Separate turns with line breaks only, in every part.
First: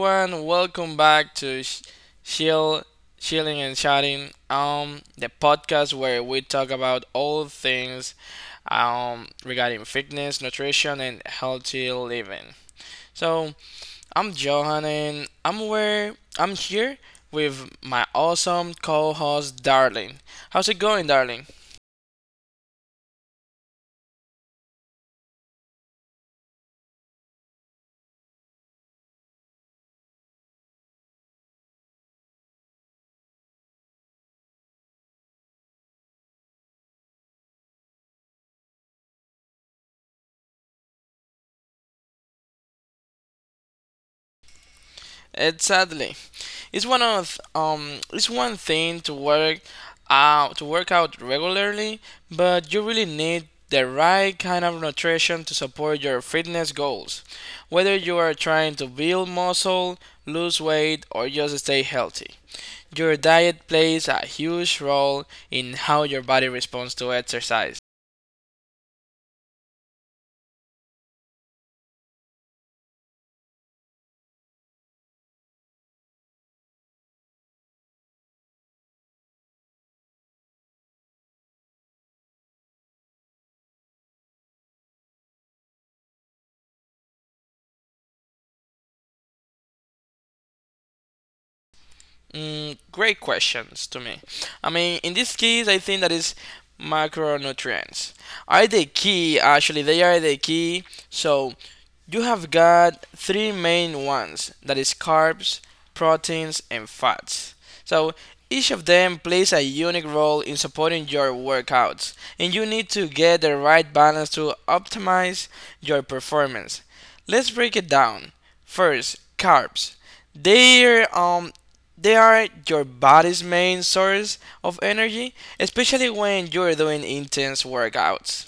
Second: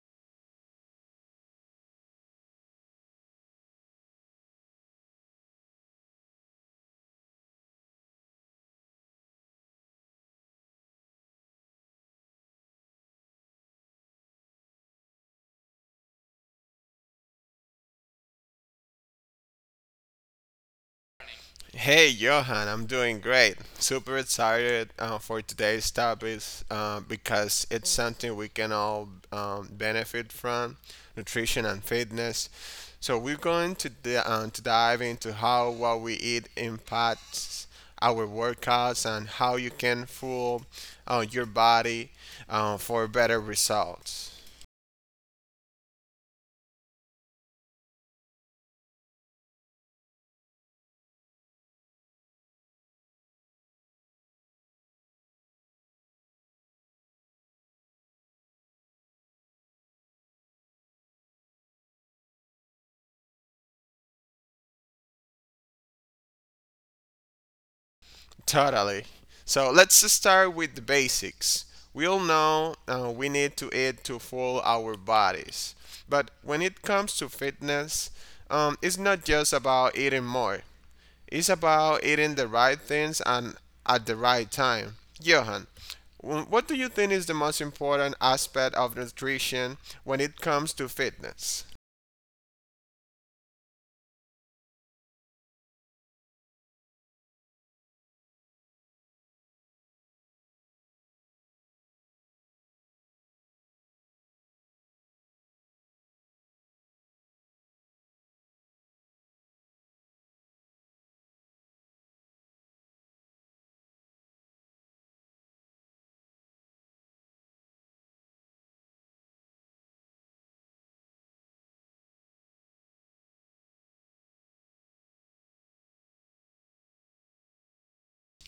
everyone, welcome back to Chill, Chilling and Chatting, the podcast where we talk about all things regarding fitness, nutrition, and healthy living. So I'm Johan, and I'm here with my awesome co-host, Darling. How's it going, Darling?
Hey Johan, I'm doing great. Super excited for today's topic because it's something we can all benefit from nutrition and fitness. So, we're going to, to dive into how what we eat impacts our workouts and how you can fuel your body for better results.
It's Sadly. It's one thing to work out regularly, but you really need the right kind of nutrition to support your fitness goals, whether you are trying to build muscle, lose weight, or just stay healthy. Your diet plays a huge role in how your body responds to exercise.
Totally. So let's start with the basics. We all know we need to eat to fuel our bodies. But when it comes to fitness, it's not just about eating more, it's about eating the right things and at the right time. Johan, what do you think is the most important aspect of nutrition when it comes to fitness?
Great questions to me. I mean, in this case, I think that is macronutrients are the key. Actually, they are the key. So you have got three main ones. That is carbs, proteins, and fats. So each of them plays a unique role in supporting your workouts, and you need to get the right balance to optimize your performance. Let's break it down. First, carbs. They're um they are your body's main source of energy, especially when you're doing intense workouts.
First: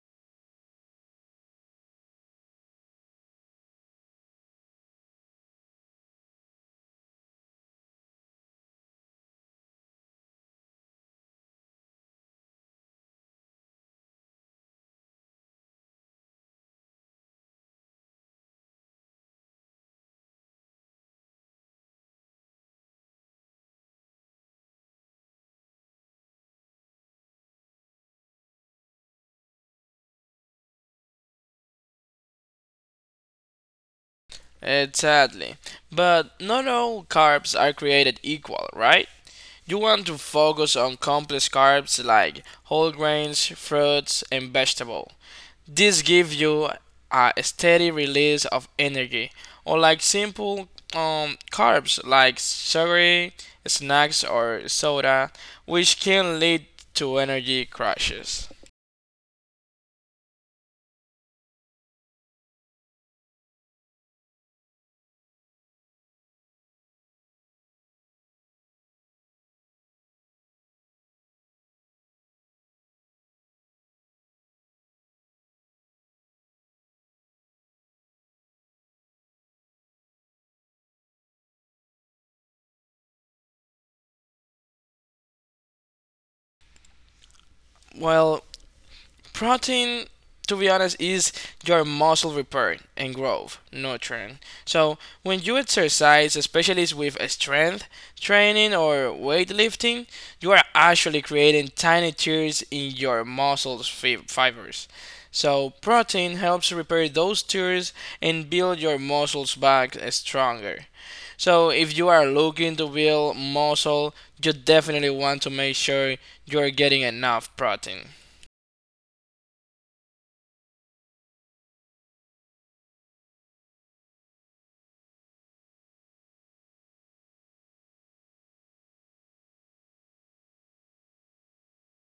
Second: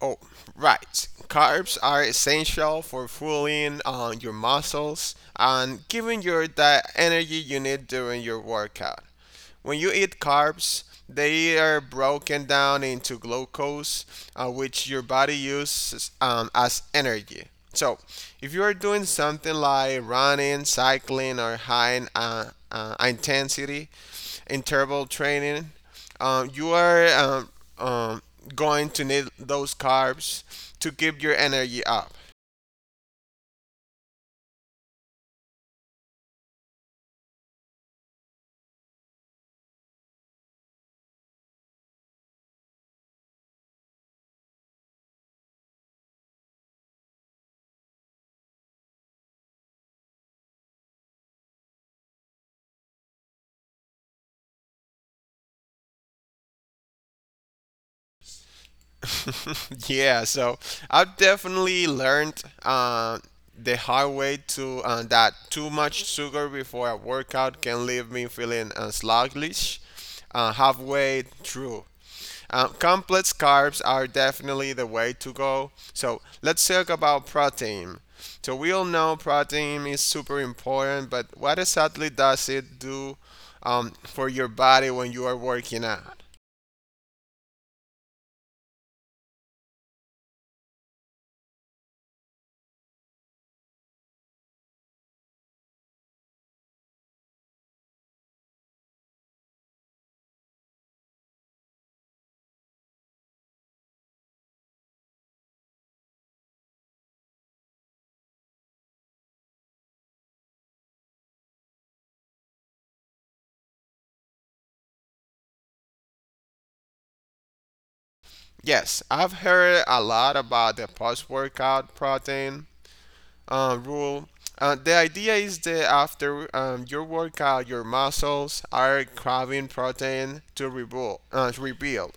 Oh, right. Carbs are essential for fueling your muscles and giving you the energy you need during your workout. When you eat carbs, they are broken down into glucose, which your body uses as energy. So, if you are doing something like running, cycling, or intensity interval training, you are um, going to need those carbs to keep your energy up.
Exactly. But not all carbs are created equal, right? You want to focus on complex carbs like whole grains, fruits, and vegetable. This gives you a steady release of energy, unlike simple carbs like sugary snacks or soda, which can lead to energy crashes.
Yeah, so I've definitely learned the hard way to that too much sugar before a workout can leave me feeling sluggish halfway through. Complex carbs are definitely the way to go. So let's talk about protein. So we all know protein is super important, but what exactly does it do for your body when you are working out?
Well, protein, to be honest, is your muscle repair and growth nurturing. So when you exercise, especially with strength training or weightlifting, you are actually creating tiny tears in your muscles fibers, so protein helps repair those tears and build your muscles back stronger. So if you are looking to build muscle, you definitely want to make sure you're getting enough protein.
Yes, I've heard a lot about the post workout protein rule. The idea is that after your workout, your muscles are craving protein to rebuild. Uh, to rebuild.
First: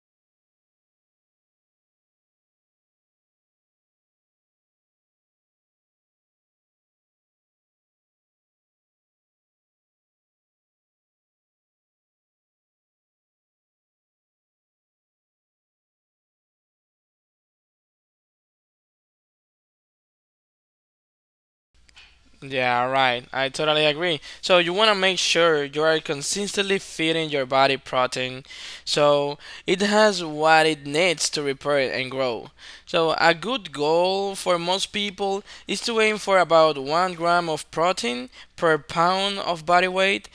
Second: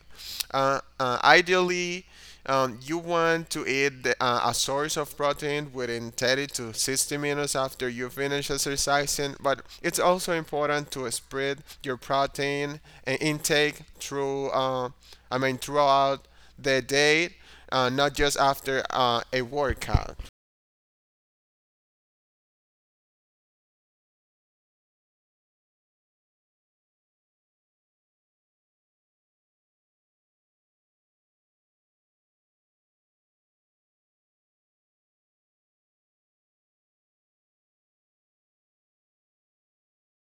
Uh, uh, ideally, um, you want to eat a source of protein within 30 to 60 minutes after you finish exercising, but it's also important to spread your protein intake throughout the day, not just after a workout.
Yeah, right. I totally agree. So you want to make sure you are consistently feeding your body protein so it has what it needs to repair and grow. So a good goal for most people is to aim for about 1 gram of protein per pound of body weight,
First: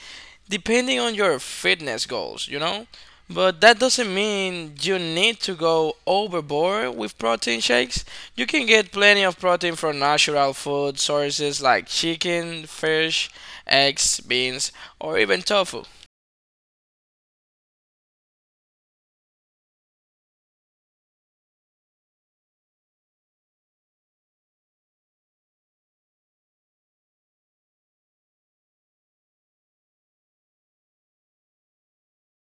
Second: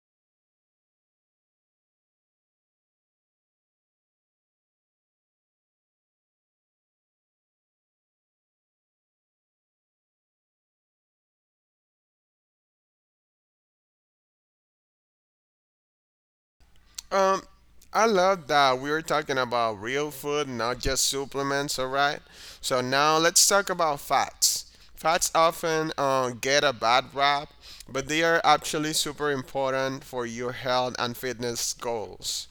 depending on your fitness goals, you know? But that doesn't mean you need to go overboard with protein shakes. You can get plenty of protein from natural food sources like chicken, fish, eggs, beans, or even tofu.
Um, I love that we are talking about real food, not just supplements. All right. So now let's talk about fats. Fats often get a bad rap, but they are actually super important for your health and fitness goals.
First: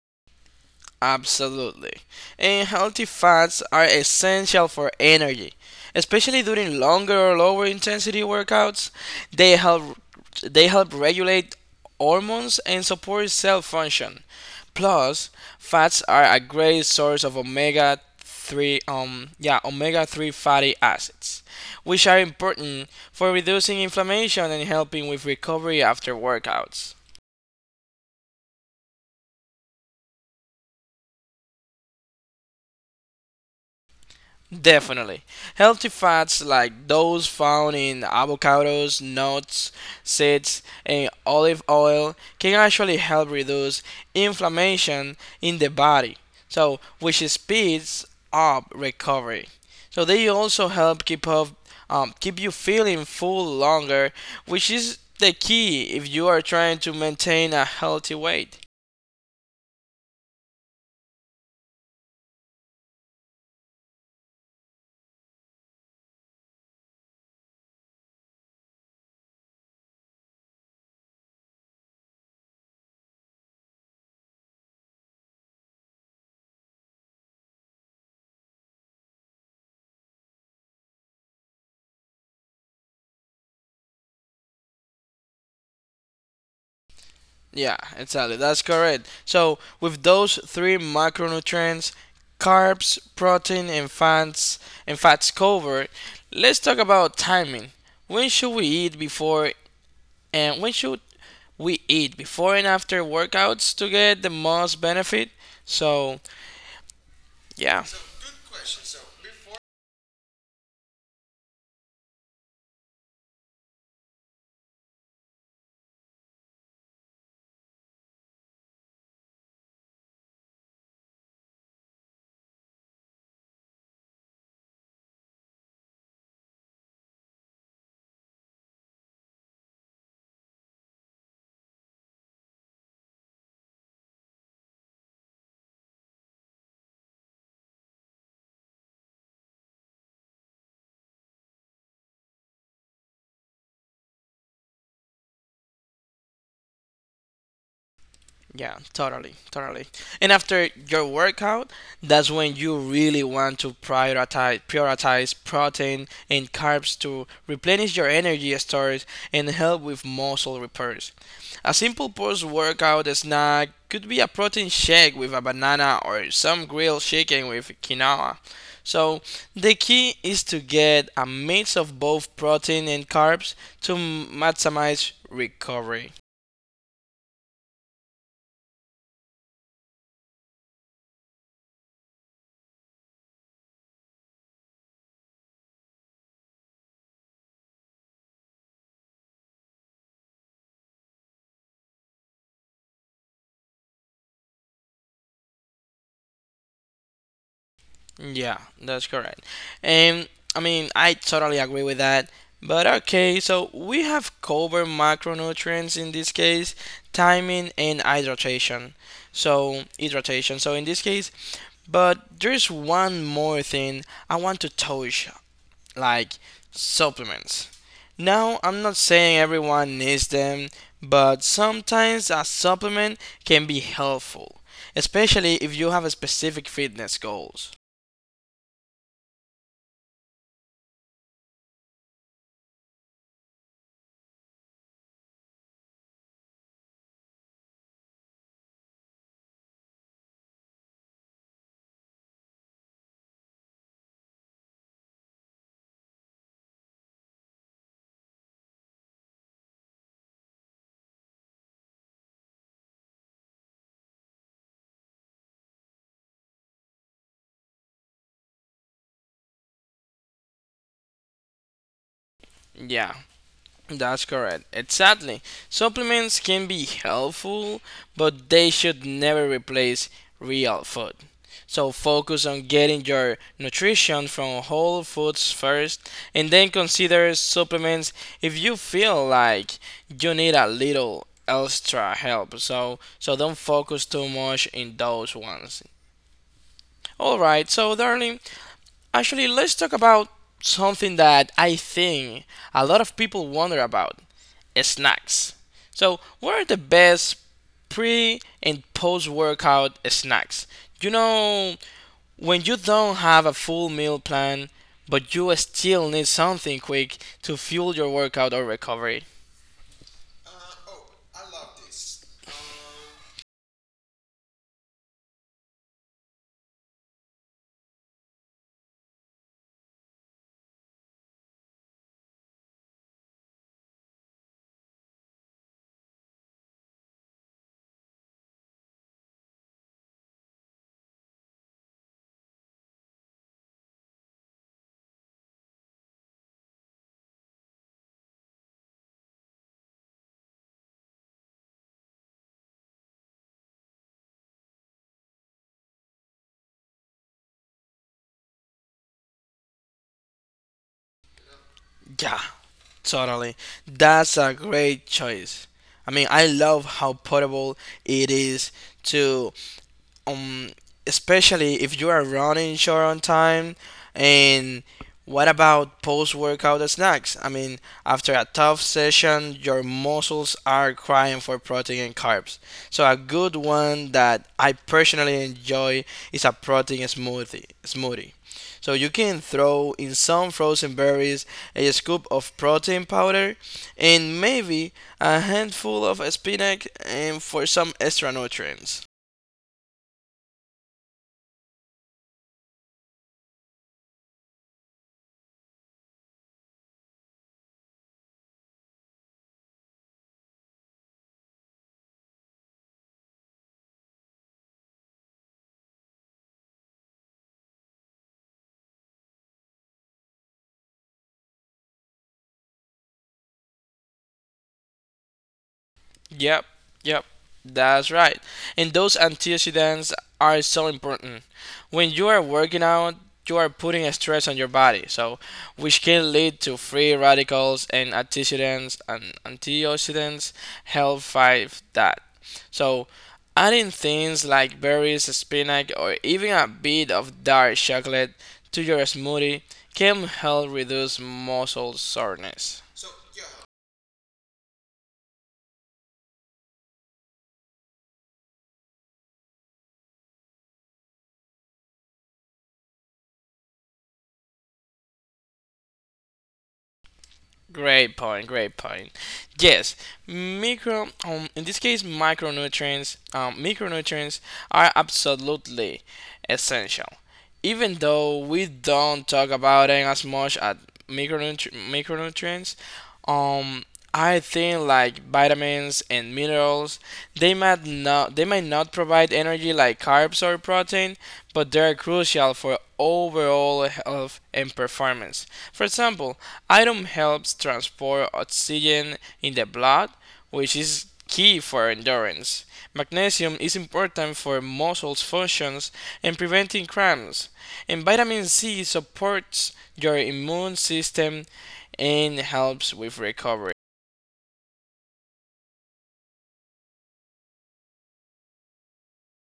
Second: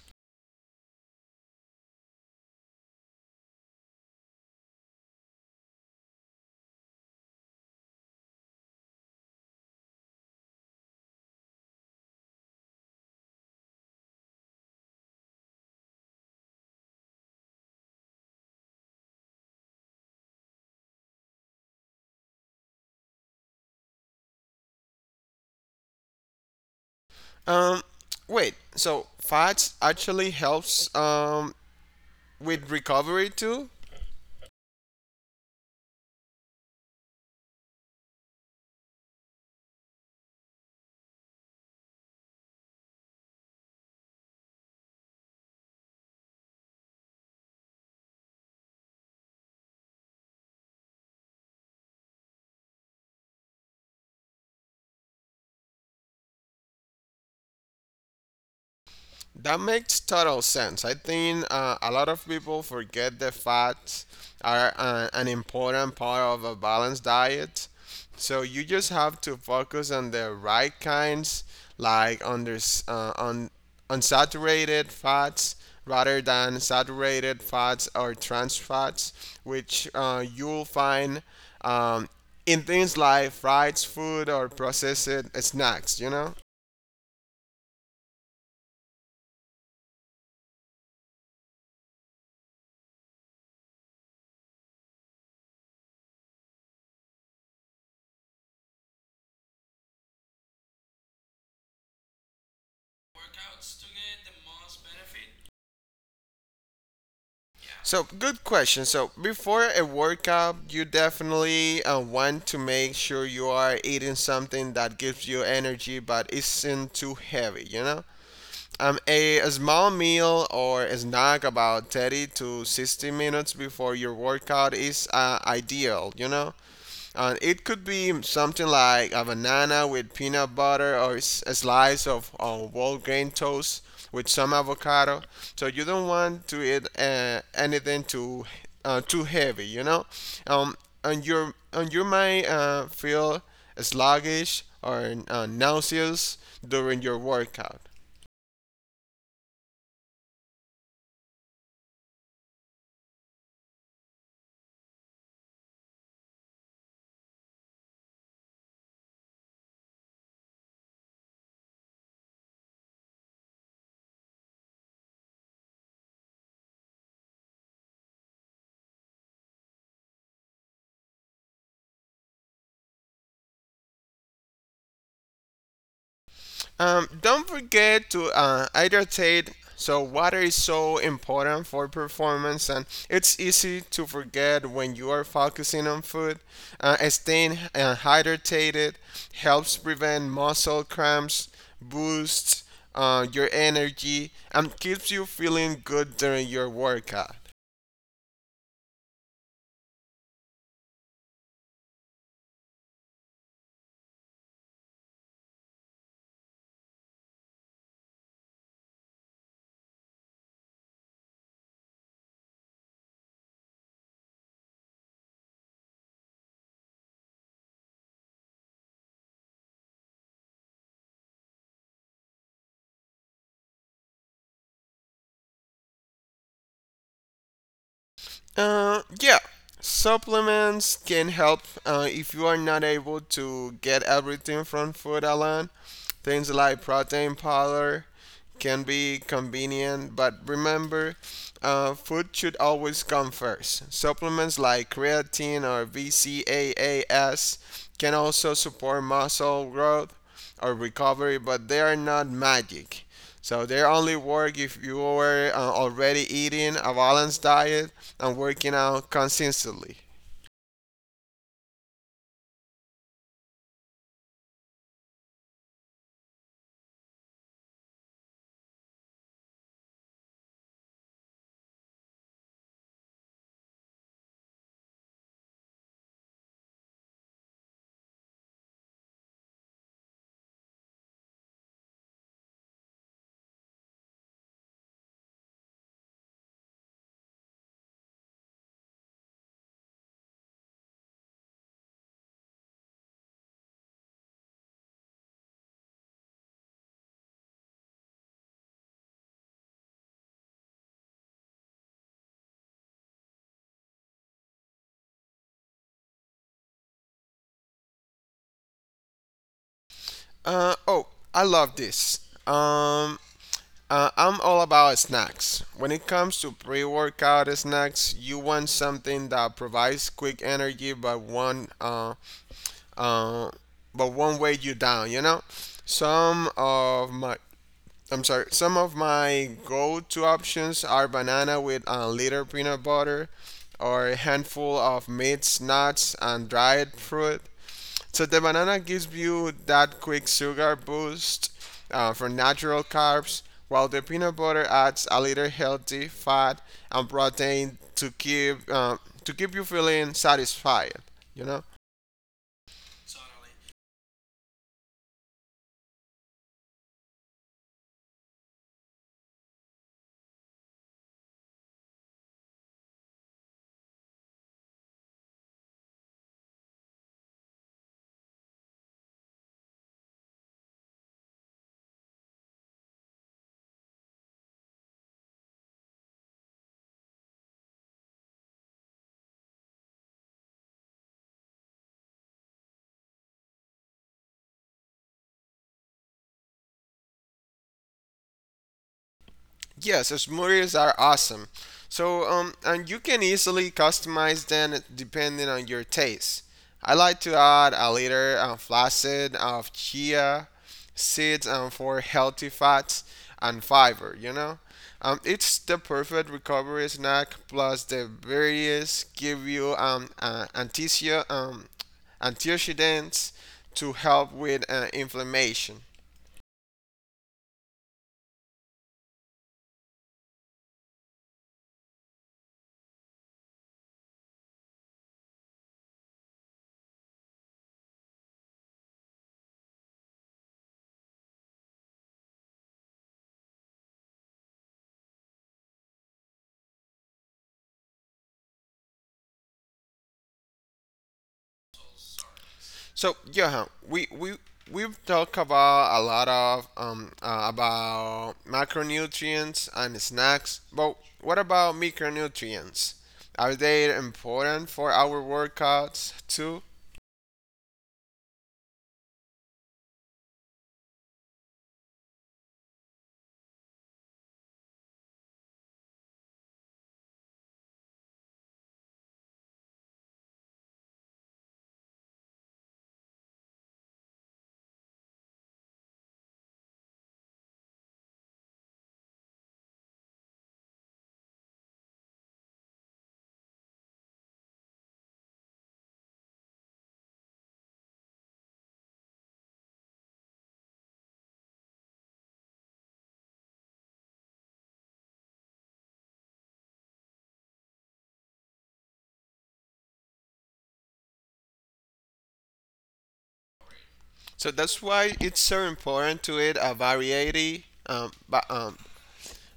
Absolutely. And healthy fats are essential for energy, especially during longer or lower intensity workouts. They help they help regulate hormones and support cell function. Plus, fats are a great source of omega 3 fatty acids, which are important for reducing inflammation and helping with recovery after workouts.
Um, Wait. So fats actually helps with recovery too.
Definitely. Healthy fats like those found in avocados, nuts, seeds, and olive oil can actually help reduce inflammation in the body, so which speeds up recovery. So they also help keep you feeling full longer, which is the key if you are trying to maintain a healthy weight.
That makes total sense. I think a lot of people forget that fats are an important part of a balanced diet. So you just have to focus on the right kinds, like uh, un, unsaturated fats rather than saturated fats or trans fats, which you'll find um, in things like fried food or processed snacks, you know?
Yeah, exactly. That's correct. So, with those three macronutrients, carbs, protein, and fats covered, let's talk about timing. When should we eat before when should we eat before and after workouts to get the most benefit? So, yeah.
So, good question. So, before a workout, you definitely want to make sure you are eating something that gives you energy but isn't too heavy, you know? A small meal or a snack about 30 to 60 minutes before your workout is ideal, you know? And it could be something like a banana with peanut butter or a slice of whole grain toast with some avocado. So you don't want to eat anything too too heavy, you know. Um, and you might feel sluggish or nauseous during your workout.
Yeah, totally, totally. And after your workout, that's when you really want to prioritize protein and carbs to replenish your energy stores and help with muscle repairs. A simple post-workout snack could be a protein shake with a banana or some grilled chicken with quinoa. So, the key is to get a mix of both protein and carbs to maximize recovery.
Don't forget to hydrate. So water is so important for performance, and it's easy to forget when you are focusing on food. Staying hydrated helps prevent muscle cramps, boosts your energy, and keeps you feeling good during your workout.
Yeah, that's correct. And I mean, I totally agree with that. But okay, so we have covered macronutrients in this case, timing and hydration. So, hydration. So, in this case, but there's one more thing I want to touch, like supplements. Now, I'm not saying everyone needs them, but sometimes a supplement can be helpful, especially if you have a specific fitness goals.
Uh, yeah. Supplements can help if you are not able to get everything from food alone. Things like protein powder can be convenient, but remember, food should always come first. Supplements like creatine or VCAAS can also support muscle growth or recovery, but they are not magic. So they only work if you are already eating a balanced diet and working out consistently.
Yeah, that's correct. Exactly. Supplements can be helpful, but they should never replace real food. So focus on getting your nutrition from whole foods first and then consider supplements if you feel like you need a little extra help. So so don't focus too much in those ones. All right, so darling, actually, let's talk about something that I think a lot of people wonder about: snacks. So, what are the best pre and post workout snacks? You know, when you don't have a full meal plan, but you still need something quick to fuel your workout or recovery.
Oh, I love this. Um, I'm all about snacks. When it comes to pre workout snacks, you want something that provides quick energy but one uh, but won't weigh you down, you know? Some of my some of my go to options are banana with a little peanut butter or a handful of meats, nuts and dried fruit so the banana gives you that quick sugar boost from natural carbs, while the peanut butter adds a little healthy fat and protein to keep you feeling satisfied. You know.
Yeah, totally. That's a great choice. I mean, I love how portable it is to. um Especially if you are running short on time. And what about post workout snacks? I mean, after a tough session your muscles are crying for protein and carbs, so a good one that I personally enjoy is a protein smoothie. So you can throw in some frozen berries, a scoop of protein powder, and maybe a handful of spinach and for some extra nutrients.
Yes, smoothies are awesome. So, and you can easily customize them depending on your taste. I like to add a liter of flaccid of chia seeds and for healthy fats and fiber, you know? It's the perfect recovery snack plus the berries give you antioxidants to help with inflammation.
Yep, yep, that's right. And those antioxidants are so important. When you are working out, you are putting a stress on your body, so which can lead to free radicals, and antioxidants help fight that. So adding things like berries, spinach, or even a bit of dark chocolate to your smoothie can help reduce muscle soreness.
So Johan, we've talked about a lot of about macronutrients and snacks, but what about micronutrients? Are they important for our workouts too?
Great point, great point. Yes, micro in this case micronutrients micronutrients are absolutely essential, even though we don't talk about it as much at micronutrients. um I think like vitamins and minerals, they might not provide energy like carbs or protein, but they're crucial for overall health and performance. For example, iron helps transport oxygen in the blood, which is key for endurance. Magnesium is important for muscles functions and preventing cramps. And vitamin C supports your immune system and helps with recovery.
So that's why it's so important to eat a variety um, ba- um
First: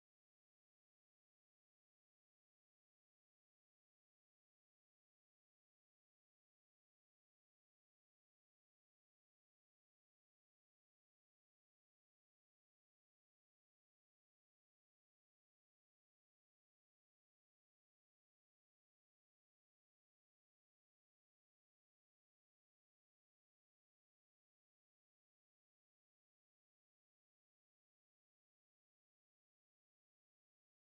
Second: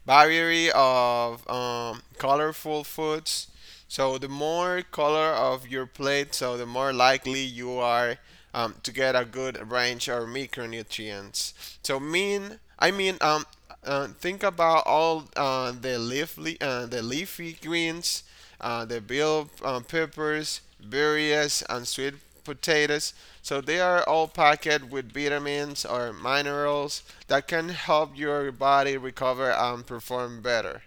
variety of colorful foods. So the more color of your plate, so the more likely you are to get a good range of micronutrients. So mean, I mean, um, think about all the leafy greens, the bell peppers, berries, and sweet potatoes. So they are all packed with vitamins or minerals that can help your body recover and perform better.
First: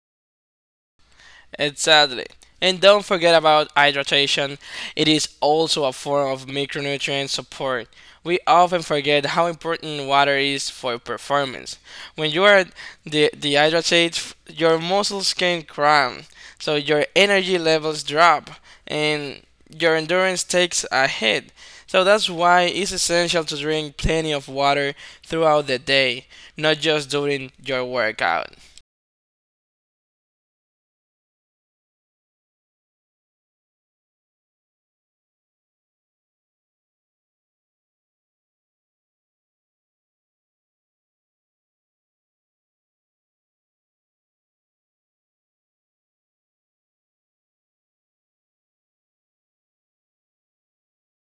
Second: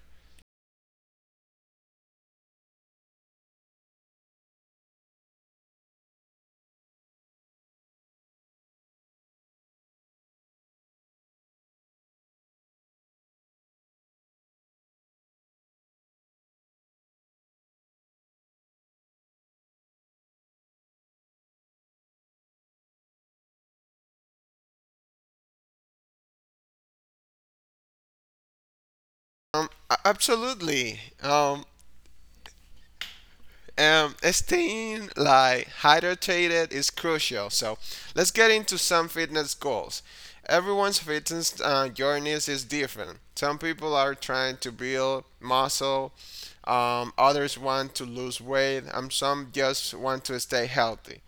Exactly. And don't forget about hydration. It is also a form of micronutrient support. We often forget how important water is for performance. When you are dehydrated, your muscles can cramp, so your energy levels drop, and your endurance takes a hit. So that's why it's essential to drink plenty of water throughout the day, not just during your workout.
Absolutely. Staying like hydrated is crucial. So let's get into some fitness goals. Everyone's fitness journeys is different. Some people are trying to build muscle. Others want to lose weight. And some just want to stay healthy.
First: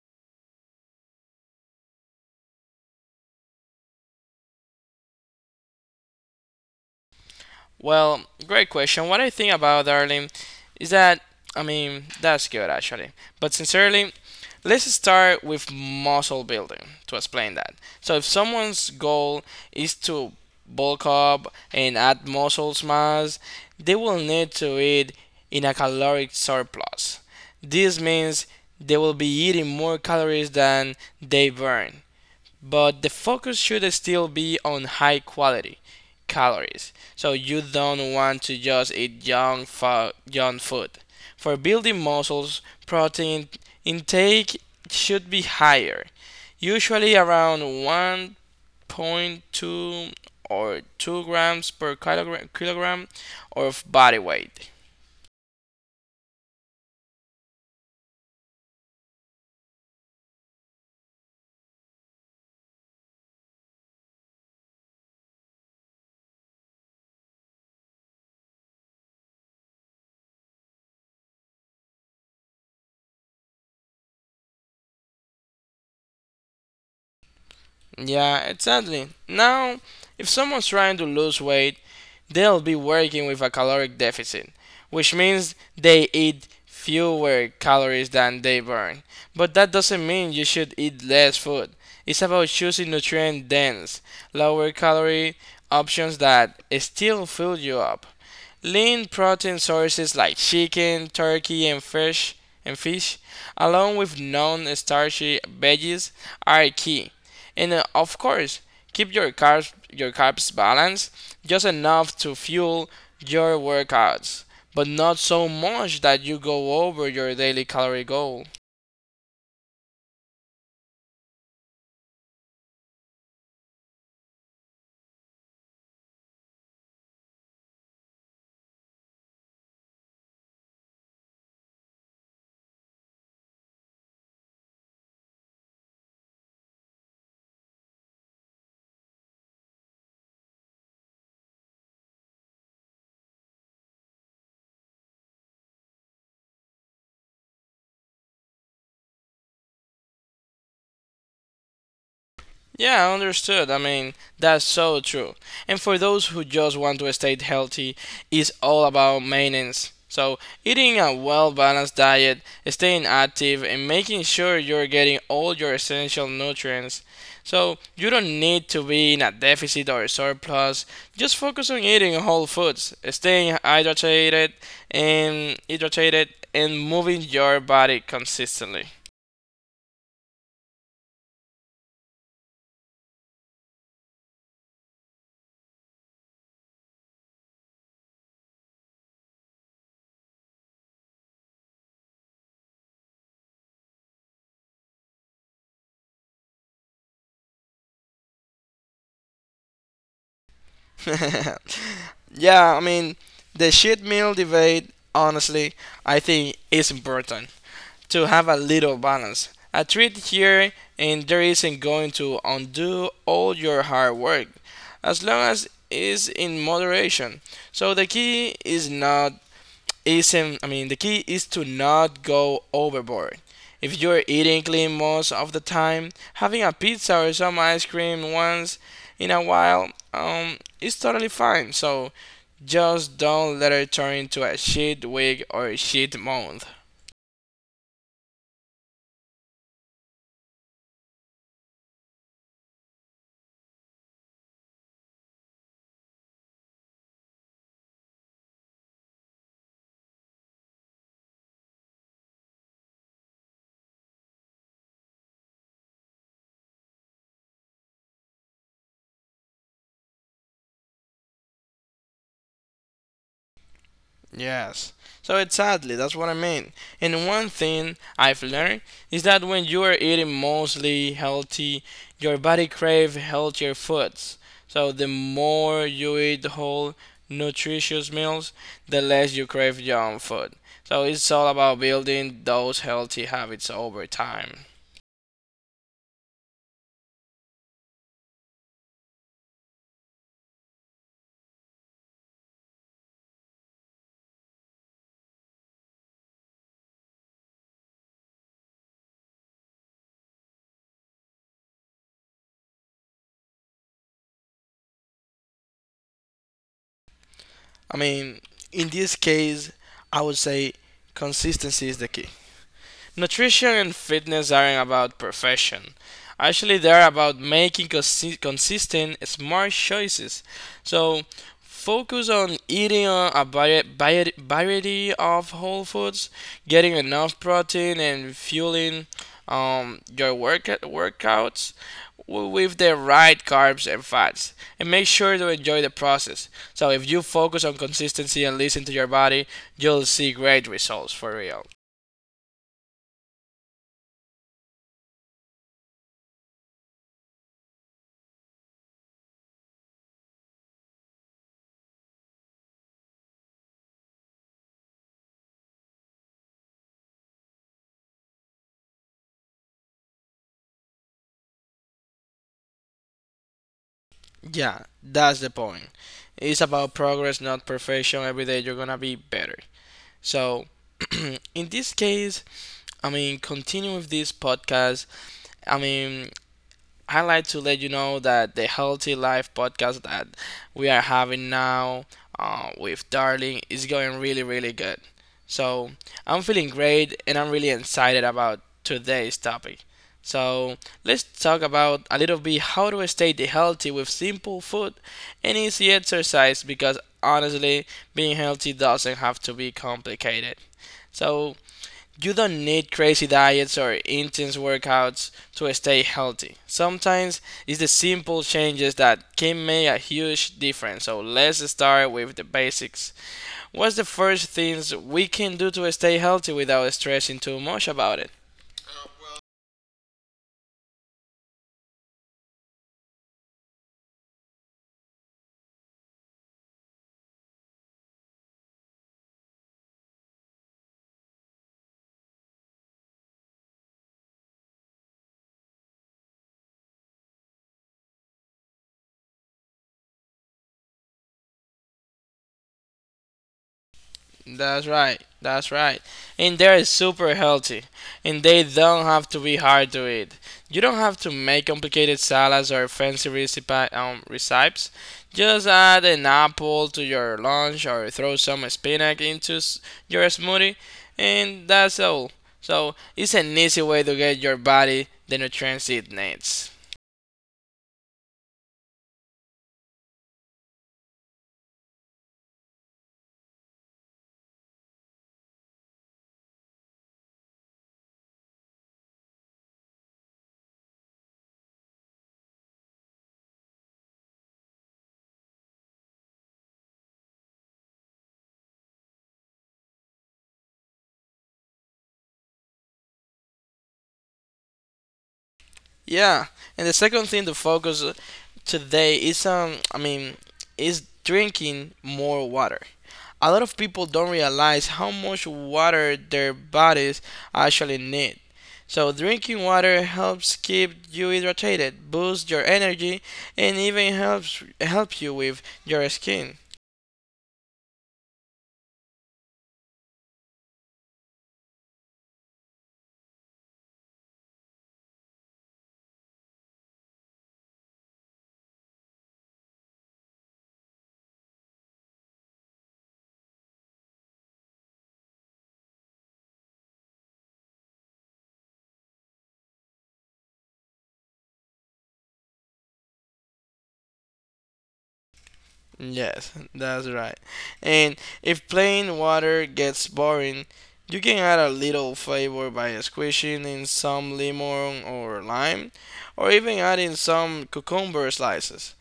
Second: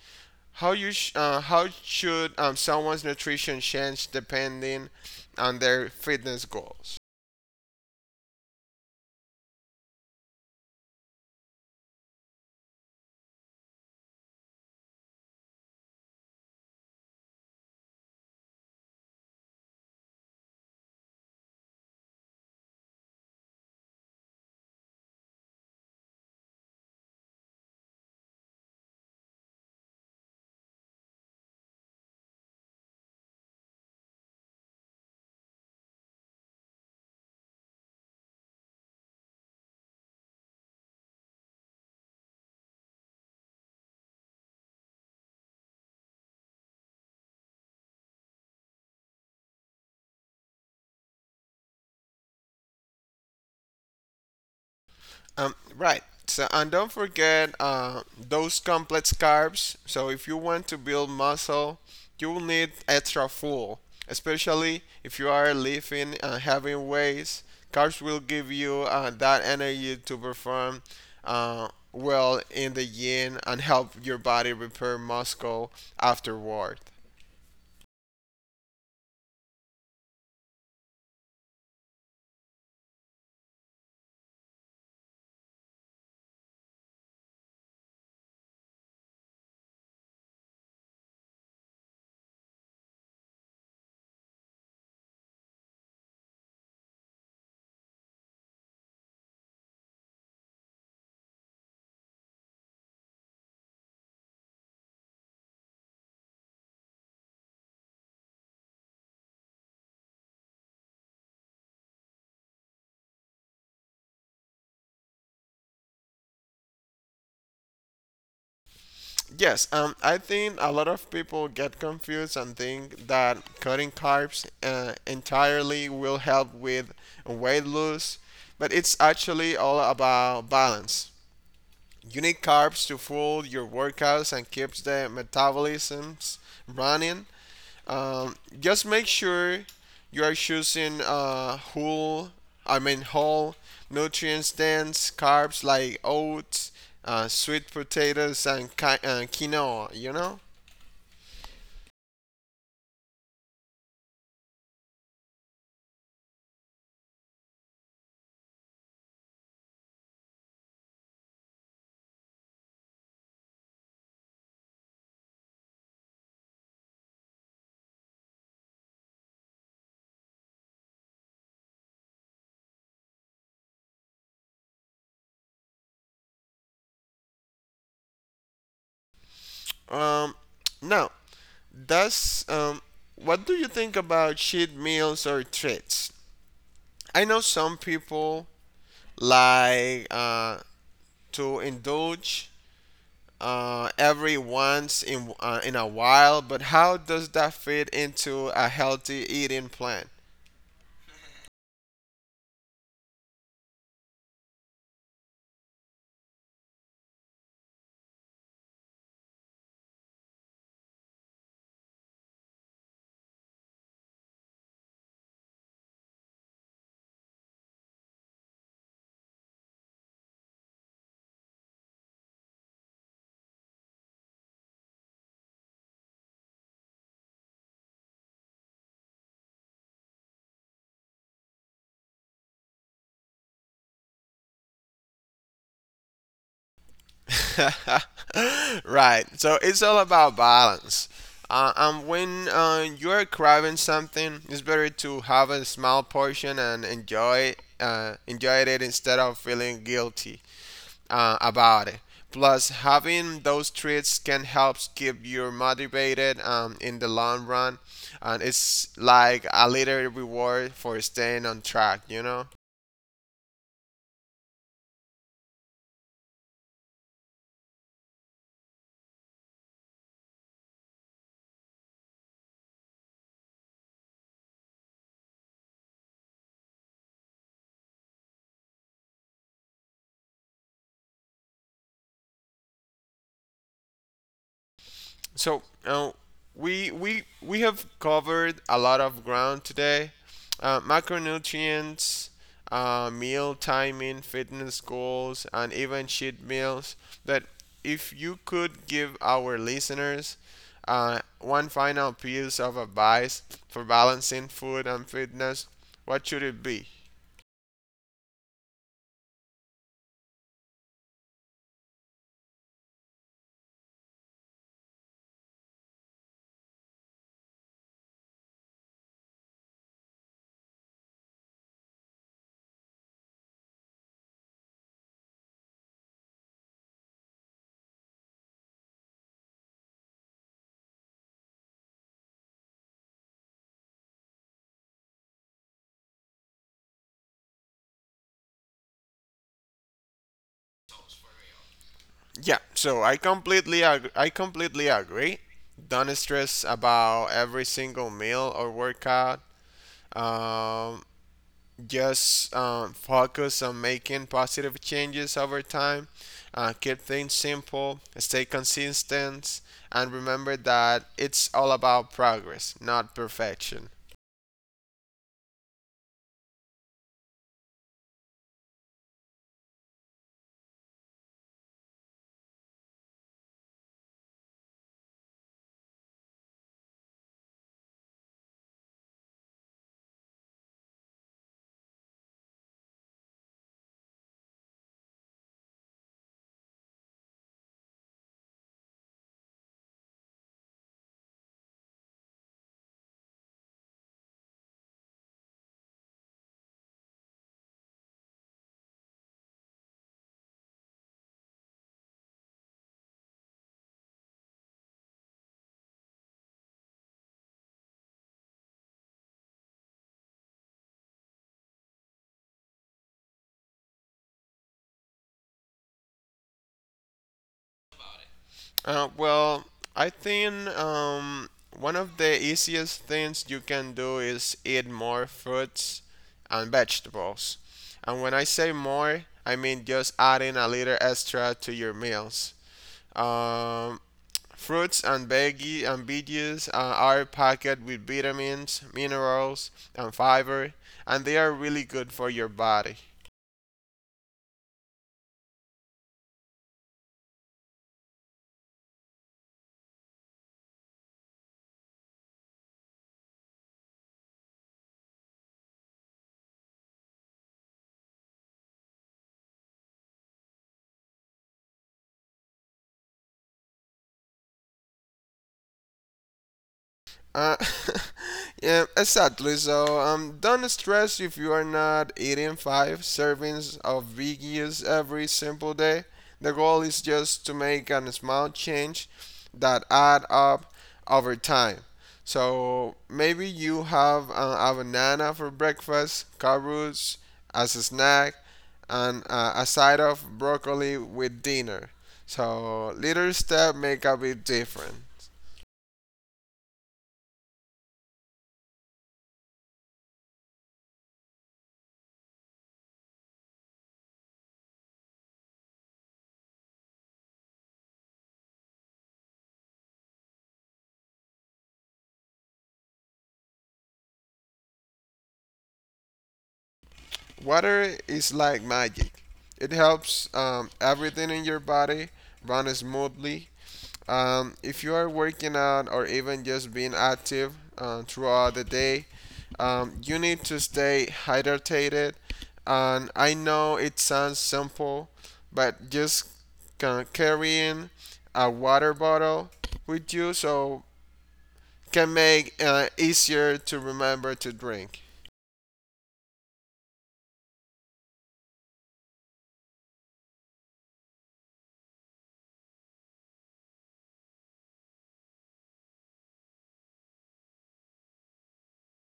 How should someone's nutrition change depending on their fitness goals?
Well, great question. What I think about, darling, is that, I mean, that's good actually. But sincerely, let's start with muscle building to explain that. So if someone's goal is to bulk up and add muscle mass, they will need to eat in a caloric surplus. This means they will be eating more calories than they burn, but the focus should still be on high quality calories. So you don't want to just eat junk food. For building muscles, protein intake should be higher, usually around 1.2 or 2 grams per kilogram of body weight.
Right. So, and don't forget those complex carbs. So, if you want to build muscle, you will need extra fuel, especially if you are lifting and having weights. Carbs will give you that energy to perform well in the yin and help your body repair muscle afterward.
Yeah, exactly. Now, if someone's trying to lose weight, they'll be working with a caloric deficit, which means they eat fewer calories than they burn. But that doesn't mean you should eat less food. It's about choosing nutrient dense, lower calorie options that still fill you up. Lean protein sources like chicken, turkey, and fish, along with non-starchy veggies, are key. And of course, keep your carbs balanced, just enough to fuel your workouts, but not so much that you go over your daily calorie goal.
Yes, I think a lot of people get confused and think that cutting carbs entirely will help with weight loss, but it's actually all about balance. You need carbs to fuel your workouts and keeps the metabolisms running, just make sure you are choosing whole, I mean whole nutrients dense carbs like oats, sweet potatoes, and quinoa. You know.
Yeah, understood. I mean, that's so true. And for those who just want to stay healthy, it's all about maintenance. So, eating a well balanced diet, staying active, and making sure you're getting all your essential nutrients. So, you don't need to be in a deficit or surplus. Just focus on eating whole foods, staying hydrated and hydrated and moving your body consistently.
Um, Now, does what do you think about cheat meals or treats? I know some people like to indulge every once in a while, but how does that fit into a healthy eating plan?
Yeah, I mean, the shit meal debate, honestly, I think is important to have a little balance. A treat here and there isn't going to undo all your hard work, as long as it's in moderation. So the key is to not go overboard. If you're eating clean most of the time, having a pizza or some ice cream once in a while is totally fine. So just don't let it turn into a shit week or shit month.
Right. So it's all about balance. And when you're craving something, it's better to have a small portion and enjoy it instead of feeling guilty about it. Plus, having those treats can help keep you motivated in the long run, and it's like a little reward for staying on track. You know.
Yes. So exactly, that's what I mean. And one thing I've learned is that when you are eating mostly healthy, your body craves healthier foods. So the more you eat whole, nutritious meals, the less you crave junk food. So it's all about building those healthy habits over time.
So we have covered a lot of ground today. Macronutrients, meal timing, fitness goals, and even cheat meals. But if you could give our listeners one final piece of advice for balancing food and fitness, what should it be?
I mean, in this case, I would say consistency is the key. Nutrition and fitness aren't about perfection. Actually, they're about making consistent, smart choices. So, focus on eating a variety of whole foods, getting enough protein, and fueling your workouts with the right carbs and fats, and make sure to enjoy the process. So if you focus on consistency and listen to your body, you'll see great results for real.
Yeah, so I completely agree. Don't stress about every single meal or workout. um, just focus on making positive changes over time, keep things simple, stay consistent, and remember that it's all about progress, not perfection.
Yeah, that's the point. It's about progress, not perfection. Every day you're gonna be better. So, in this case, continue with this podcast. I mean, I like to let you know that the Healthy Life podcast that we are having now with Darling is going really, really good. So I'm feeling great and I'm really excited about today's topic. So let's talk about a little bit how to stay healthy with simple food and easy exercise, because honestly, being healthy doesn't have to be complicated. So you don't need crazy diets or intense workouts to stay healthy. Sometimes it's the simple changes that can make a huge difference. So let's start with the basics. What's the first things we can do to stay healthy without stressing too much about it?
Well, I think one of the easiest things you can do is eat more fruits and vegetables, and when I say more, I mean just adding a little extra to your meals. Um, fruits and veggies are packed with vitamins, minerals, and fiber, and they are really good for your body.
That's right. That's right. And they're super healthy. And they don't have to be hard to eat. You don't have to make complicated salads or fancy recipes. Just add an apple to your lunch or throw some spinach into your smoothie. And that's all. So it's an easy way to get your body the nutrients it needs.
Uh, yeah, exactly. So, don't stress if you are not eating five servings of veggies every simple day. The goal is just to make a small change that add up over time. So maybe you have a banana for breakfast, carrots as a snack, and a side of broccoli with dinner. So little step make a big difference.
Yeah, and the second thing to focus today is is drinking more water. A lot of people don't realize how much water their bodies actually need. So drinking water helps keep you hydrated, boosts your energy, and even helps help you with your skin.
Water is like magic. It helps everything in your body run smoothly. If you are working out or even just being active throughout the day, you need to stay hydrated. And I know it sounds simple, but just carrying a water bottle with you so can make easier to remember to drink.
Yes, that's right. And if plain water gets boring, you can add a little flavor by squishing in some lemon or lime, or even adding some cucumber slices.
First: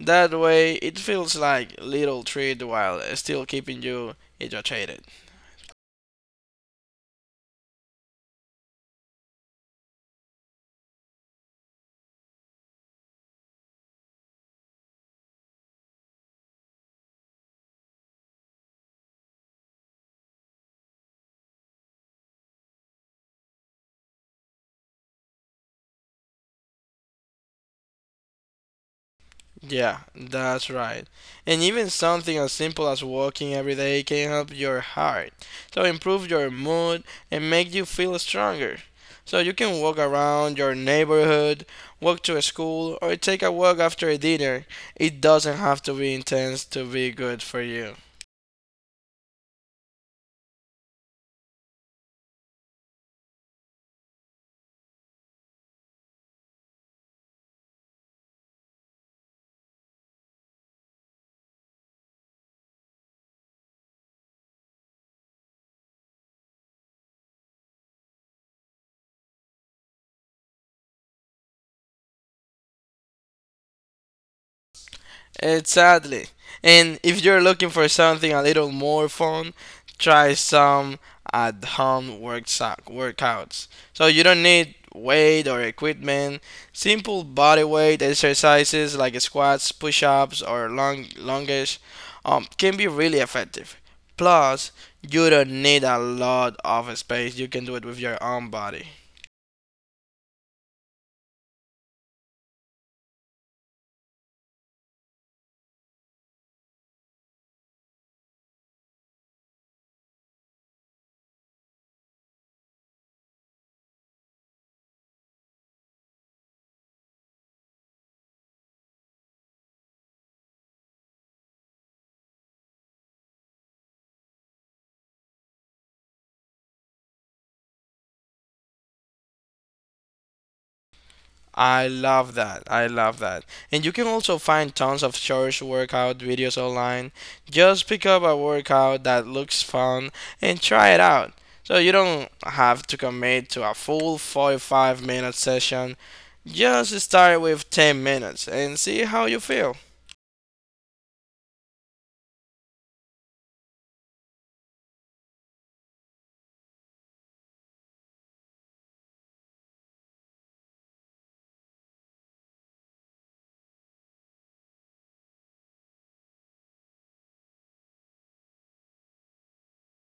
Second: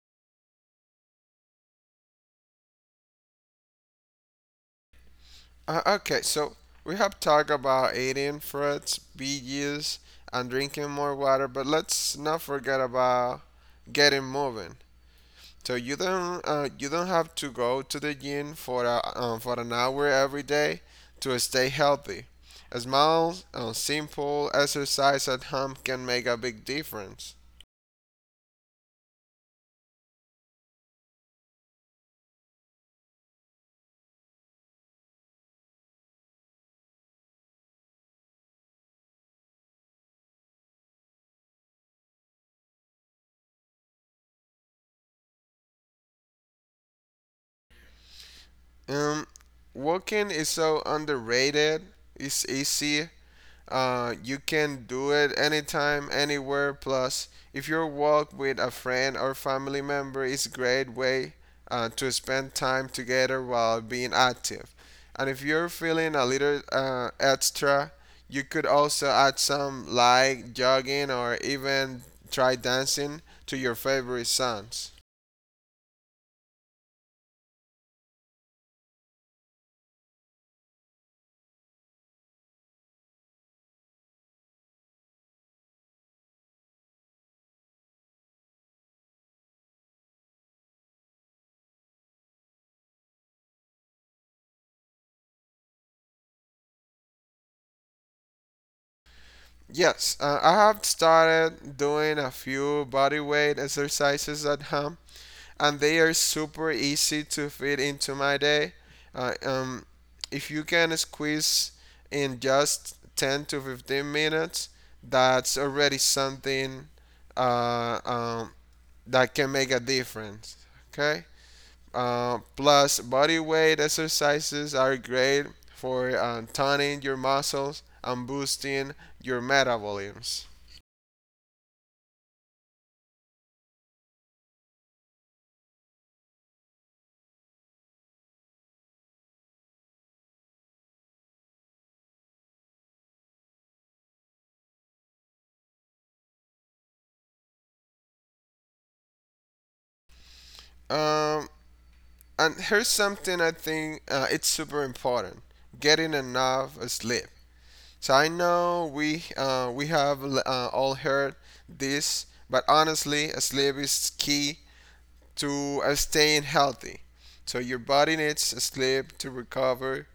That way, it feels like little treat while still keeping you hydrated.
Okay, so we have talked about eating fruits, veggies, and drinking more water, but let's not forget about getting moving. So you don't have to go to the gym for for an hour every day to stay healthy. A small, simple exercise at home can make a big difference.
Yeah, that's right. And even something as simple as walking every day can help your heart. So improve your mood and make you feel stronger. So you can walk around your neighborhood, walk to a school, or take a walk after a dinner. It doesn't have to be intense to be good for you.
Um, Walking is so underrated. It's easy. You can do it anytime, anywhere. Plus, if you walk with a friend or family member, it's a great way to spend time together while being active. And if you're feeling a little extra, you could also add some like jogging or even try dancing to your favorite songs.
Exactly. And if you're looking for something a little more fun, try some at home workouts. So you don't need weight or equipment. Simple body weight exercises like squats, push ups, or long lunges can be really effective. Plus, you don't need a lot of space. You can do it with your own body.
Yes, I have started doing a few body weight exercises at home, and they are super easy to fit into my day. Uh, um, if you can squeeze in just 10 to 15 minutes, that's already something uh, um, that can make a difference. Okay? Plus, body weight exercises are great for toning your muscles and boosting your metabolisms.
I love that. I love that. And you can also find tons of short workout videos online. Just pick up a workout that looks fun and try it out. So you don't have to commit to a full 45-minute session. Just start with 10 minutes and see how you feel.
Um, and here's something I think it's super important: getting enough sleep. So I know we have all heard this, but honestly, sleep is key to staying healthy. So your body needs sleep to recover,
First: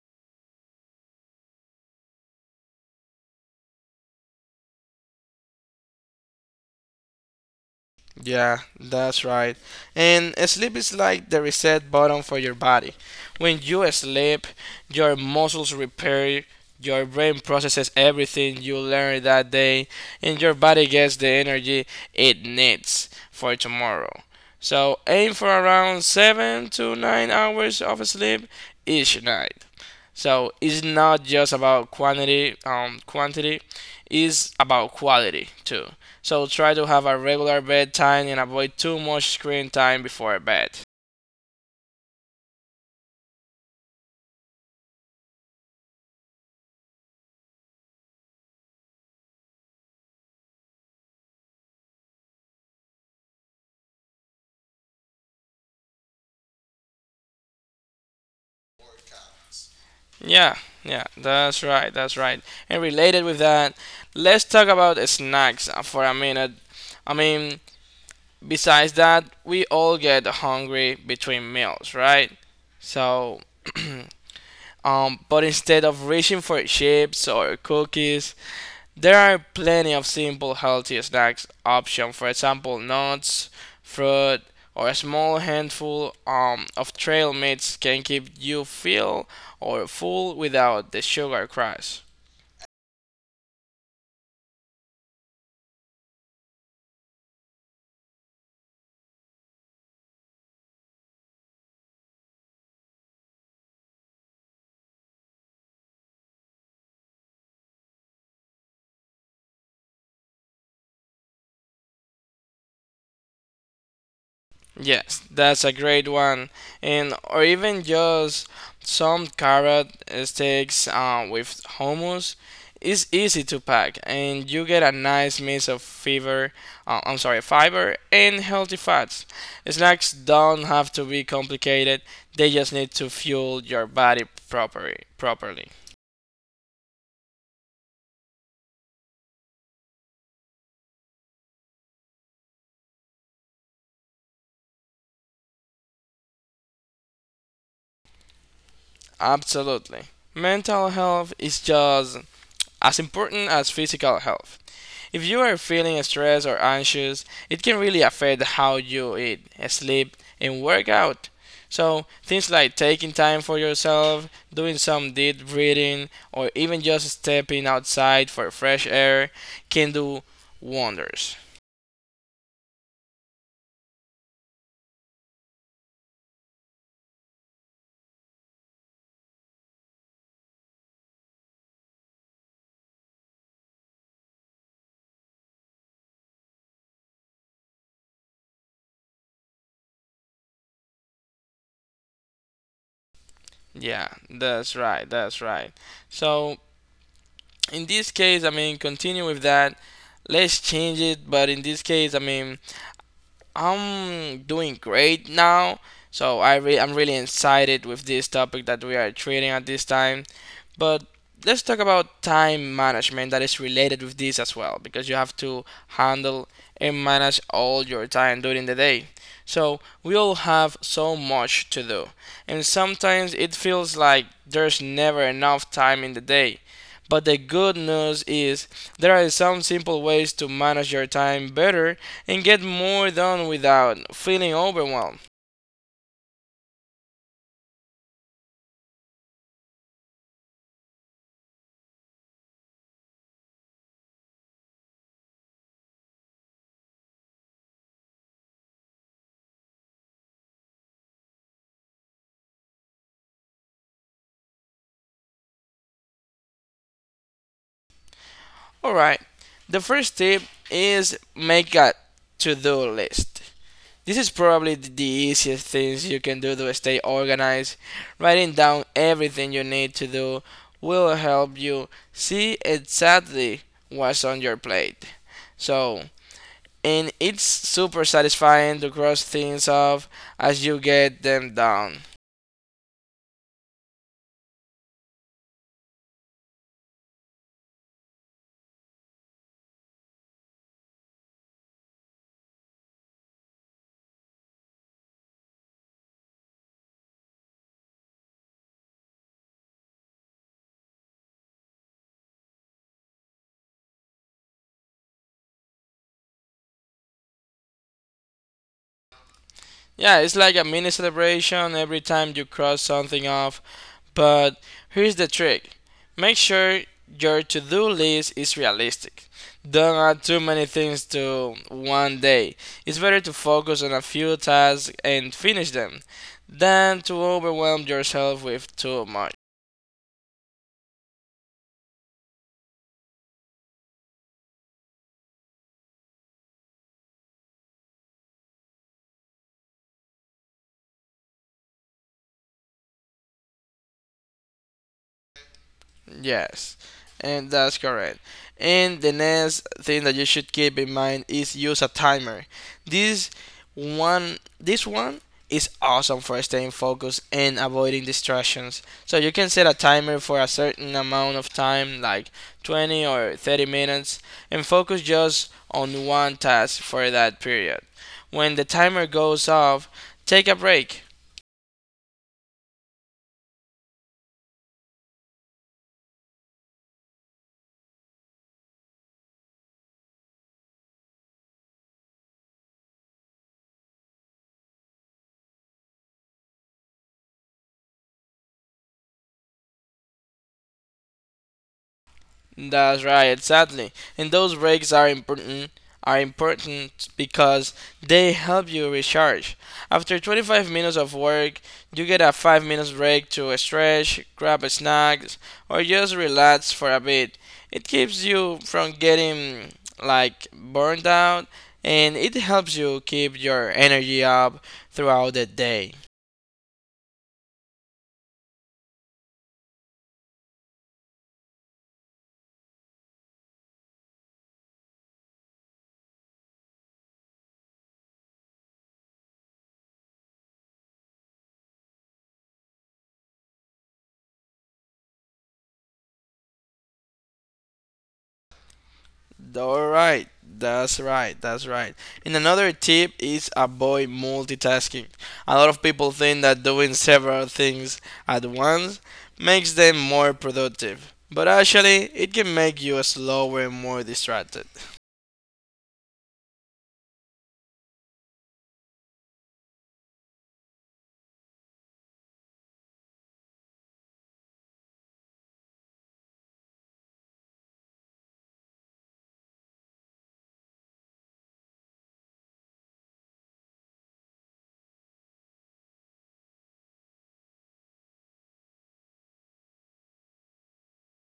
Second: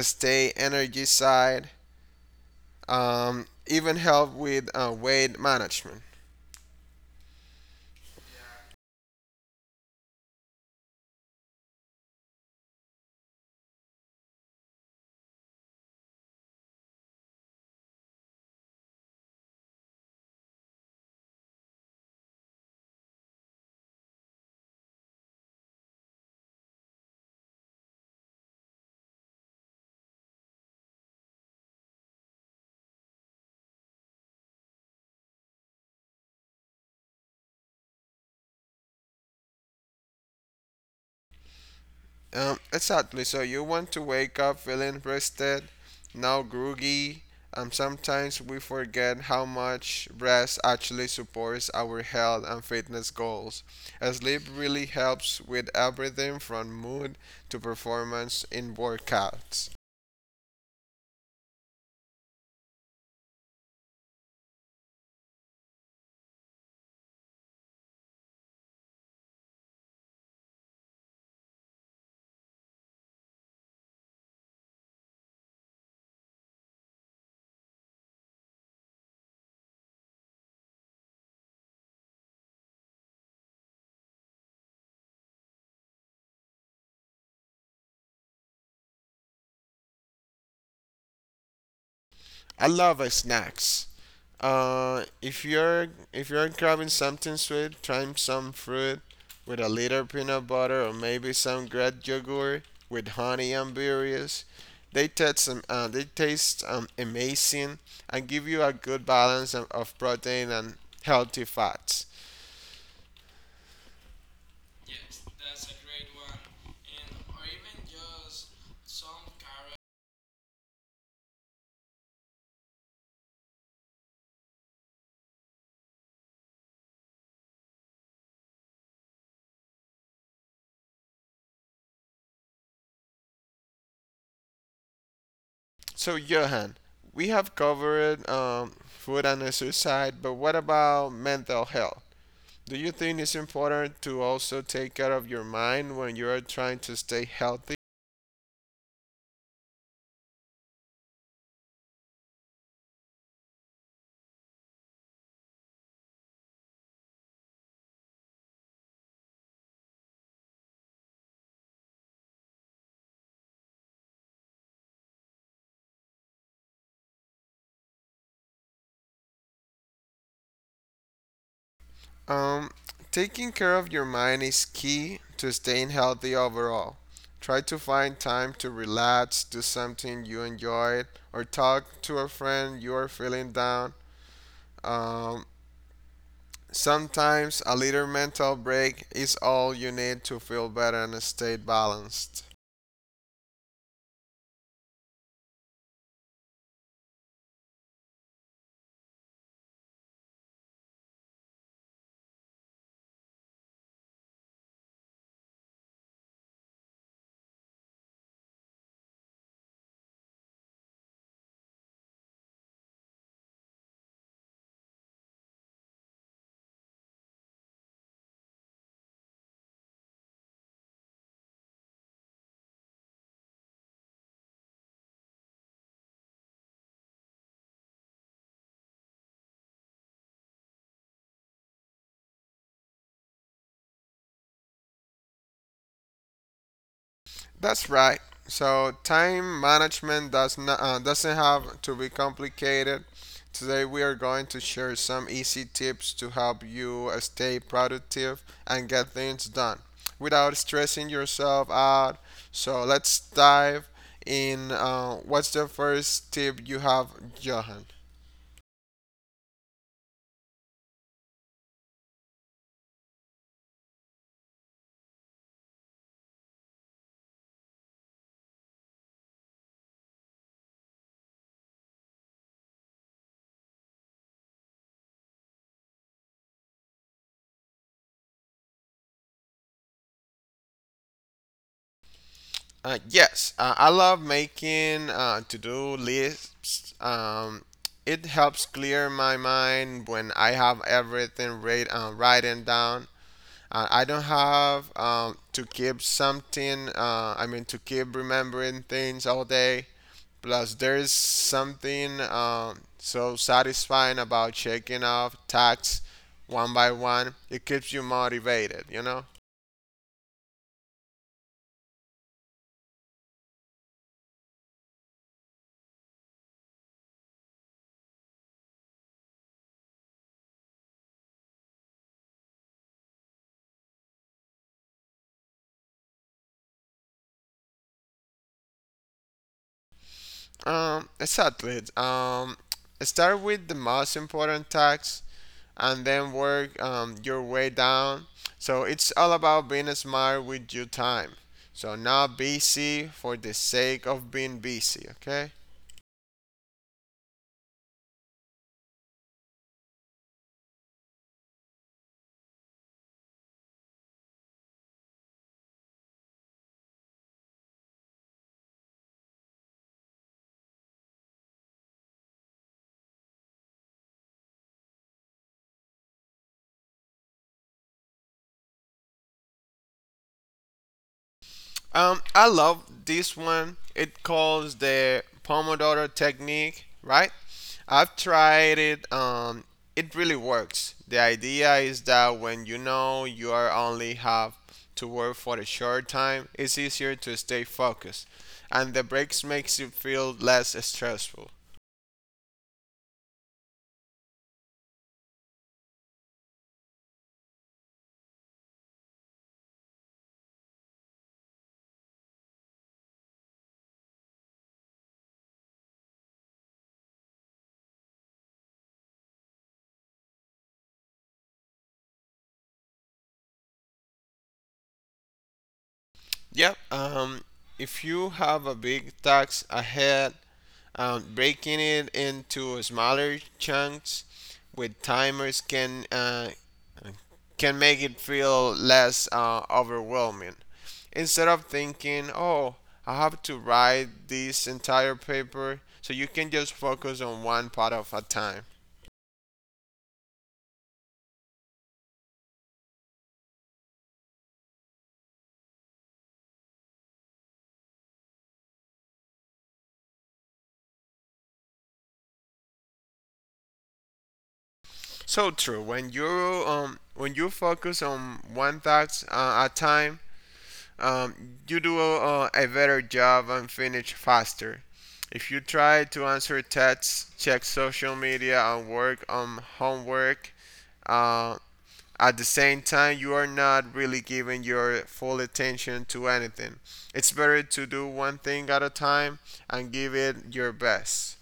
stay energized, even help with weight management.
Yeah, that's right. And sleep is like the reset button for your body. When you sleep, your muscles repair, your brain processes everything you learned that day, and your body gets the energy it needs for tomorrow. So aim for around 7 to 9 hours of sleep each night. So it's not just about quantity, it's about quality too. So try to have a regular bedtime and avoid too much screen time before bed.
Exactly. So you want to wake up feeling rested, not groggy. Sometimes we forget how much rest actually supports our health and fitness goals. Sleep really helps with everything from mood to performance in workouts.
Yeah, yeah, that's right, that's right. And related with that, let's talk about snacks for a minute. I mean, besides that, we all get hungry between meals, right? So, but instead of reaching for chips or cookies, there are plenty of simple healthy snacks options, for example, nuts, fruit, or a small handful of trail mix can keep you feel or full without the sugar crash.
I love snacks. If you're grabbing something sweet, try some fruit with a little peanut butter or maybe some great yogurt with honey and berries. They taste amazing and give you a good balance of protein and healthy fats.
Yes, that's a great one. And or even just some carrot sticks with hummus is easy to pack and you get a nice mix of fiber and healthy fats. Snacks don't have to be complicated. They just need to fuel your body properly.
So Johan, we have covered food and exercise, but what about mental health? Do you think it's important to also take care of your mind when you are trying to stay healthy?
Absolutely. Mental health is just as important as physical health. If you are feeling stressed or anxious, it can really affect how you eat, sleep, and work out. So, things like taking time for yourself, doing some deep breathing, or even just stepping outside for fresh air can do wonders.
Um, Taking care of your mind is key to staying healthy overall. Try to find time to relax, do something you enjoy, or talk to a friend you are feeling down. Um, Sometimes a little mental break is all you need to feel better and stay balanced.
Yeah, that's right, that's right. So, in this case, continue with that. Let's change it, but in this case, I'm doing great now, so I'm really excited with this topic that we are treating at this time. But let's talk about time management that is related with this as well, because you have to handle and manage all your time during the day. So we all have so much to do, and sometimes it feels like there's never enough time in the day. But the good news is there are some simple ways to manage your time better and get more done without feeling overwhelmed.
That's right. So time management doesn't have to be complicated. Today we are going to share some easy tips to help you stay productive and get things done without stressing yourself out. So let's dive in. What's the first tip you have, Johan?
Alright, the first tip is make a to do list. This is probably the easiest things you can do to stay organized. Writing down everything you need to do will help you see exactly what's on your plate. So, and it's super satisfying to cross things off as you get them down.
Yes, I love making to-do lists. It helps clear my mind when I have everything written down. I don't have to keep something, I mean, to keep remembering things all day. Plus, there's something so satisfying about checking off tasks one by one. It keeps you motivated, you know?
Yeah, it's like a mini celebration every time you cross something off, but here's the trick: make sure your to do list is realistic. Don't add too many things to one day. It's better to focus on a few tasks and finish them than to overwhelm yourself with too much.
Exactly. Start with the most important tasks and then work your way down. So it's all about being smart with your time. So not busy for the sake of being busy, okay?
Yes, and that's correct. And the next thing that you should keep in mind is use a timer. This this one is awesome for staying focused and avoiding distractions. So you can set a timer for a certain amount of time, like 20 or 30 minutes, and focus just on one task for that period. When the timer goes off, take a break.
I love this one. It calls the Pomodoro technique, right? I've tried it. It really works. The idea is that when you know you are only have to work for a short time, it's easier to stay focused, and the breaks makes you feel less stressful.
That's right, exactly. And those breaks are important because they help you recharge. After 25 minutes of work, you get a 5 minutes break to stretch, grab a snack, or just relax for a bit. It keeps you from getting like burned out and it helps you keep your energy up throughout the day.
Yep. If you have a big task ahead, breaking it into smaller chunks with timers can make it feel less overwhelming. Instead of thinking, "Oh, I have to write this entire paper," so you can just focus on one part of a time.
All right, that's right, that's right. And another tip is avoid multitasking. A lot of people think that doing several things at once makes them more productive, but actually, it can make you slower and more distracted.
So true. When you focus on one task at a time, you do a better job and finish faster. If you try to answer texts, check social media, and work on homework, uh, at the same time, you are not really giving your full attention to anything. It's better to do one thing at a time and give it your best.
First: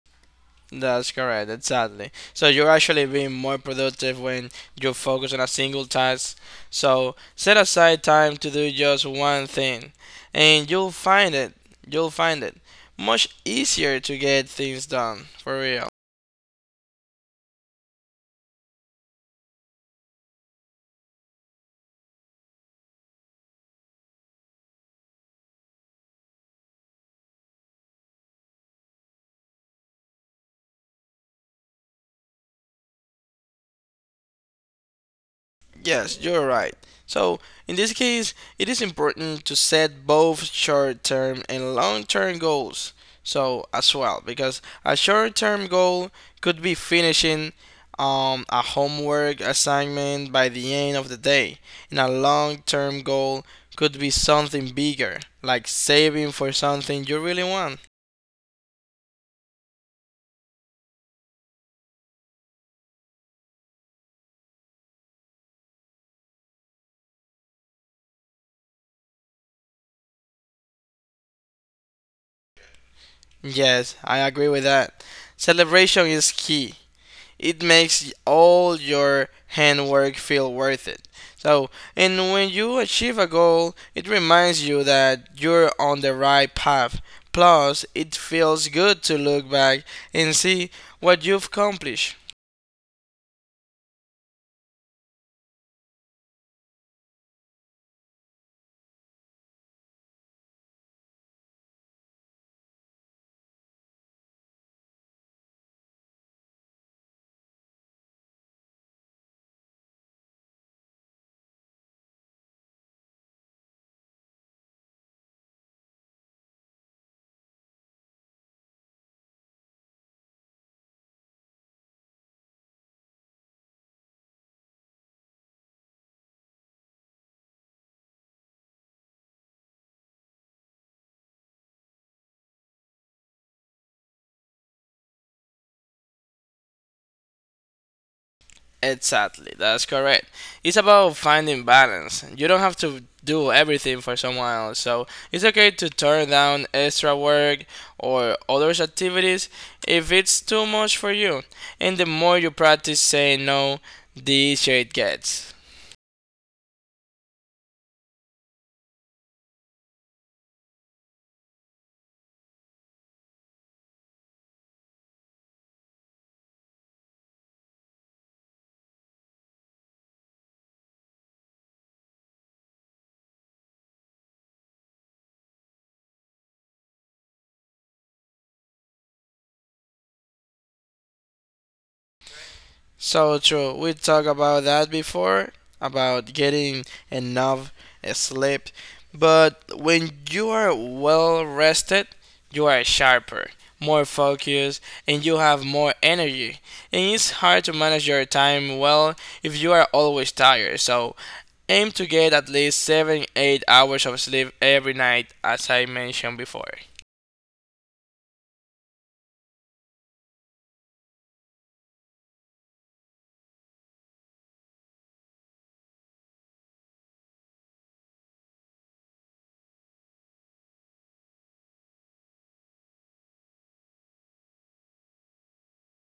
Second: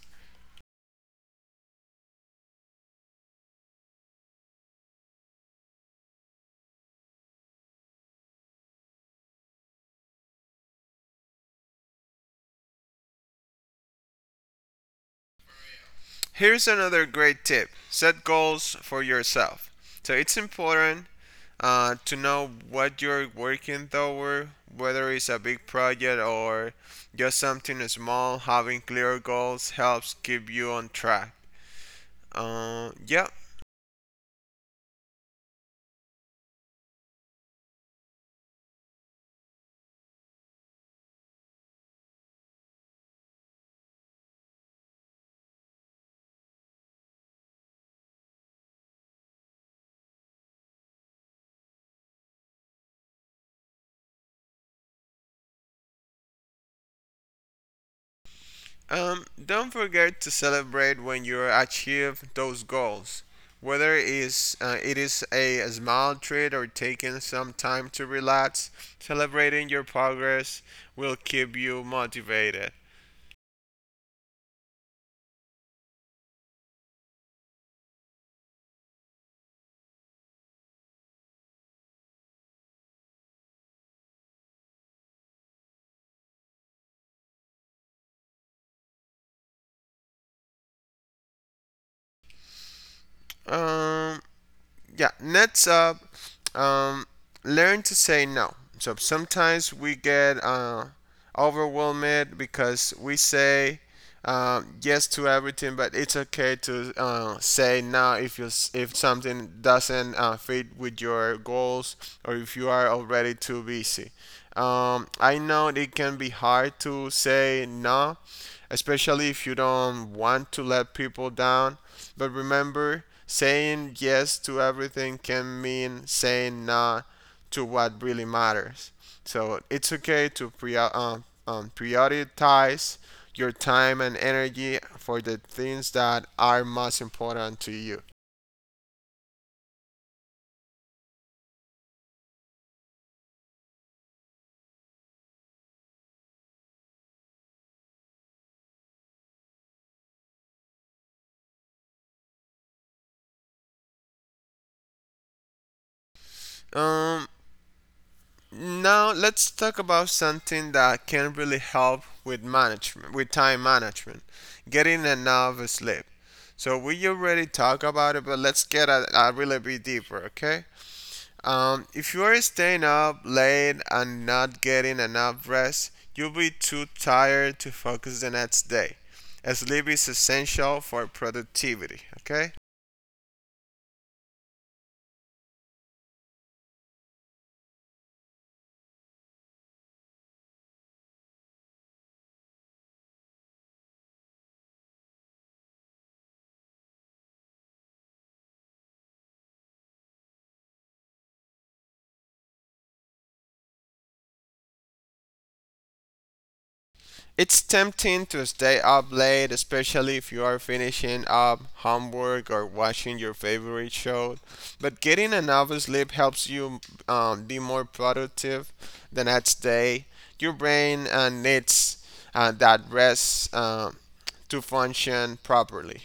That's correct, exactly. So you're actually being more productive when you focus on a single task. So set aside time to do just one thing, and you'll find it much easier to get things done for real.
Here's another great tip set goals for yourself. So it's important to know what you're working toward, whether it's a big project or just something small. Having clear goals helps keep you on track. Uh, yeah.
Yes, you're right. So, in this case, it is important to set both short term and long term goals. So, as well, because a short term goal could be finishing a homework assignment by the end of the day, and a long term goal could be something bigger, like saving for something you really want.
Don't forget to celebrate when you achieve those goals. Whether it is a small treat or taking some time to relax, celebrating your progress will keep you motivated.
Yes, I agree with that. Celebration is key. It makes all your handwork feel worth it. So, and when you achieve a goal, it reminds you that you're on the right path. Plus, it feels good to look back and see what you've accomplished.
Um, yeah. Next up, um, learn to say no. So sometimes we get overwhelmed because we say yes to everything, but it's okay to say no if you if something doesn't fit with your goals or if you are already too busy. I know it can be hard to say no especially if you don't want to let people down. But remember, saying yes to everything can mean saying no to what really matters. So it's okay to prioritize your time and energy for the things that are most important to you.
Exactly, that's correct. It's about finding balance. You don't have to do everything for someone else, so it's okay to turn down extra work or other activities if it's too much for you. And the more you practice saying no, the easier it gets.
Um, Now let's talk about something that can really help with management, with time management, getting enough sleep. So we already talked about it, but let's get a really bit deeper, okay? If you are staying up late and not getting enough rest, you'll be too tired to focus the next day. Sleep is essential for productivity, okay?
So true. We talked about that before, about getting enough sleep. But when you are well rested, you are sharper, more focused, and you have more energy. And it's hard to manage your time well if you are always tired. So aim to get at least 7 8 hours of sleep every night, as I mentioned before.
It's tempting to stay up late, especially if you are finishing up homework or watching your favorite show. But getting enough sleep helps you be more productive the next day. Your brain needs that rest to function properly.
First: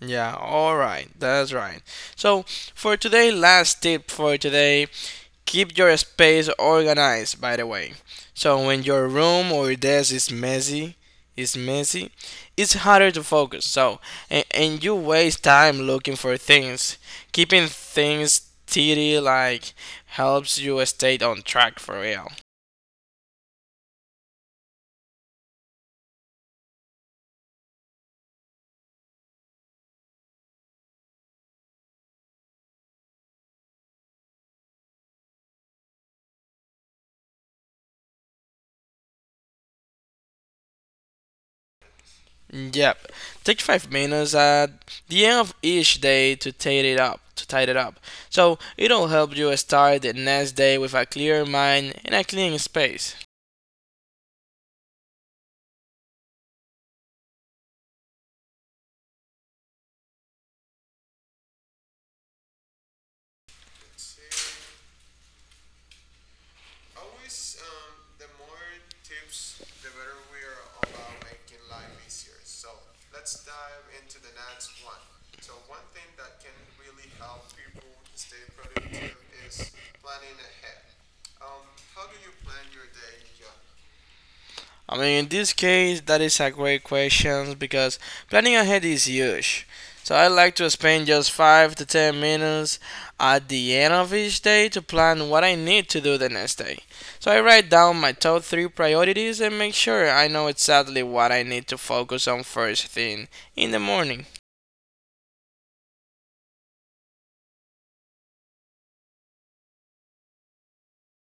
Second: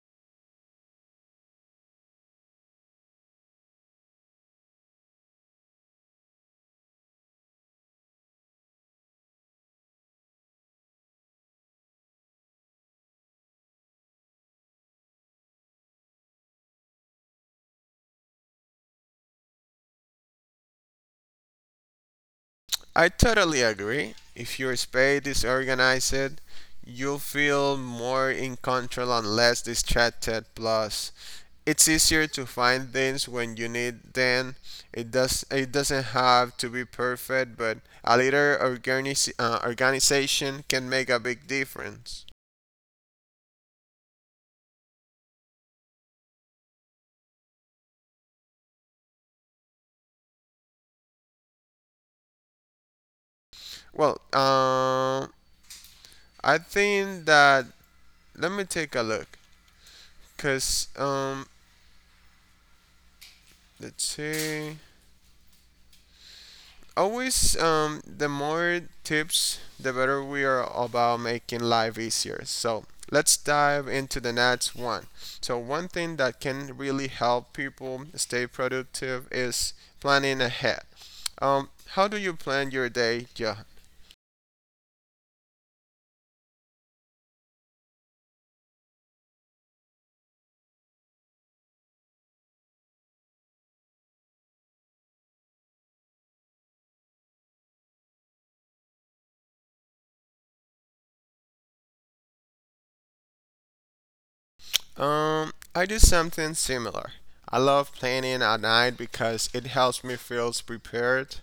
Yeah, all right, that's right. So, for today, last tip for today: keep your space organized, by the way. So when your room or desk is is messy, it's harder to focus. So and you waste time looking for things. Keeping things tidy like helps you stay on track for real.
I totally agree. If your space is organized, you'll feel more in control and less distracted. Plus, it's easier to find things when you need them. It does. It doesn't have to be perfect, but a little organization can make a big difference.
Yep. Take 5 minutes at the end of each day to tidy it up. To tidy it up. So it'll help you start the next day with a clear mind and a clean space.
Well, I think that let me take a look, cause let's see. Always the more tips the better we are about making life easier, so let's dive into the next one. So one thing that can really help people stay productive is planning ahead. How do you plan your day, Johan?
I mean, in this case, that is a great question because planning ahead is huge. So I like to spend just 5 to 10 minutes at the end of each day to plan what I need to do the next day. So I write down my top 3 priorities and make sure I know exactly what I need to focus on first thing in the morning.
I do something similar. I love planning at night because it helps me feel prepared.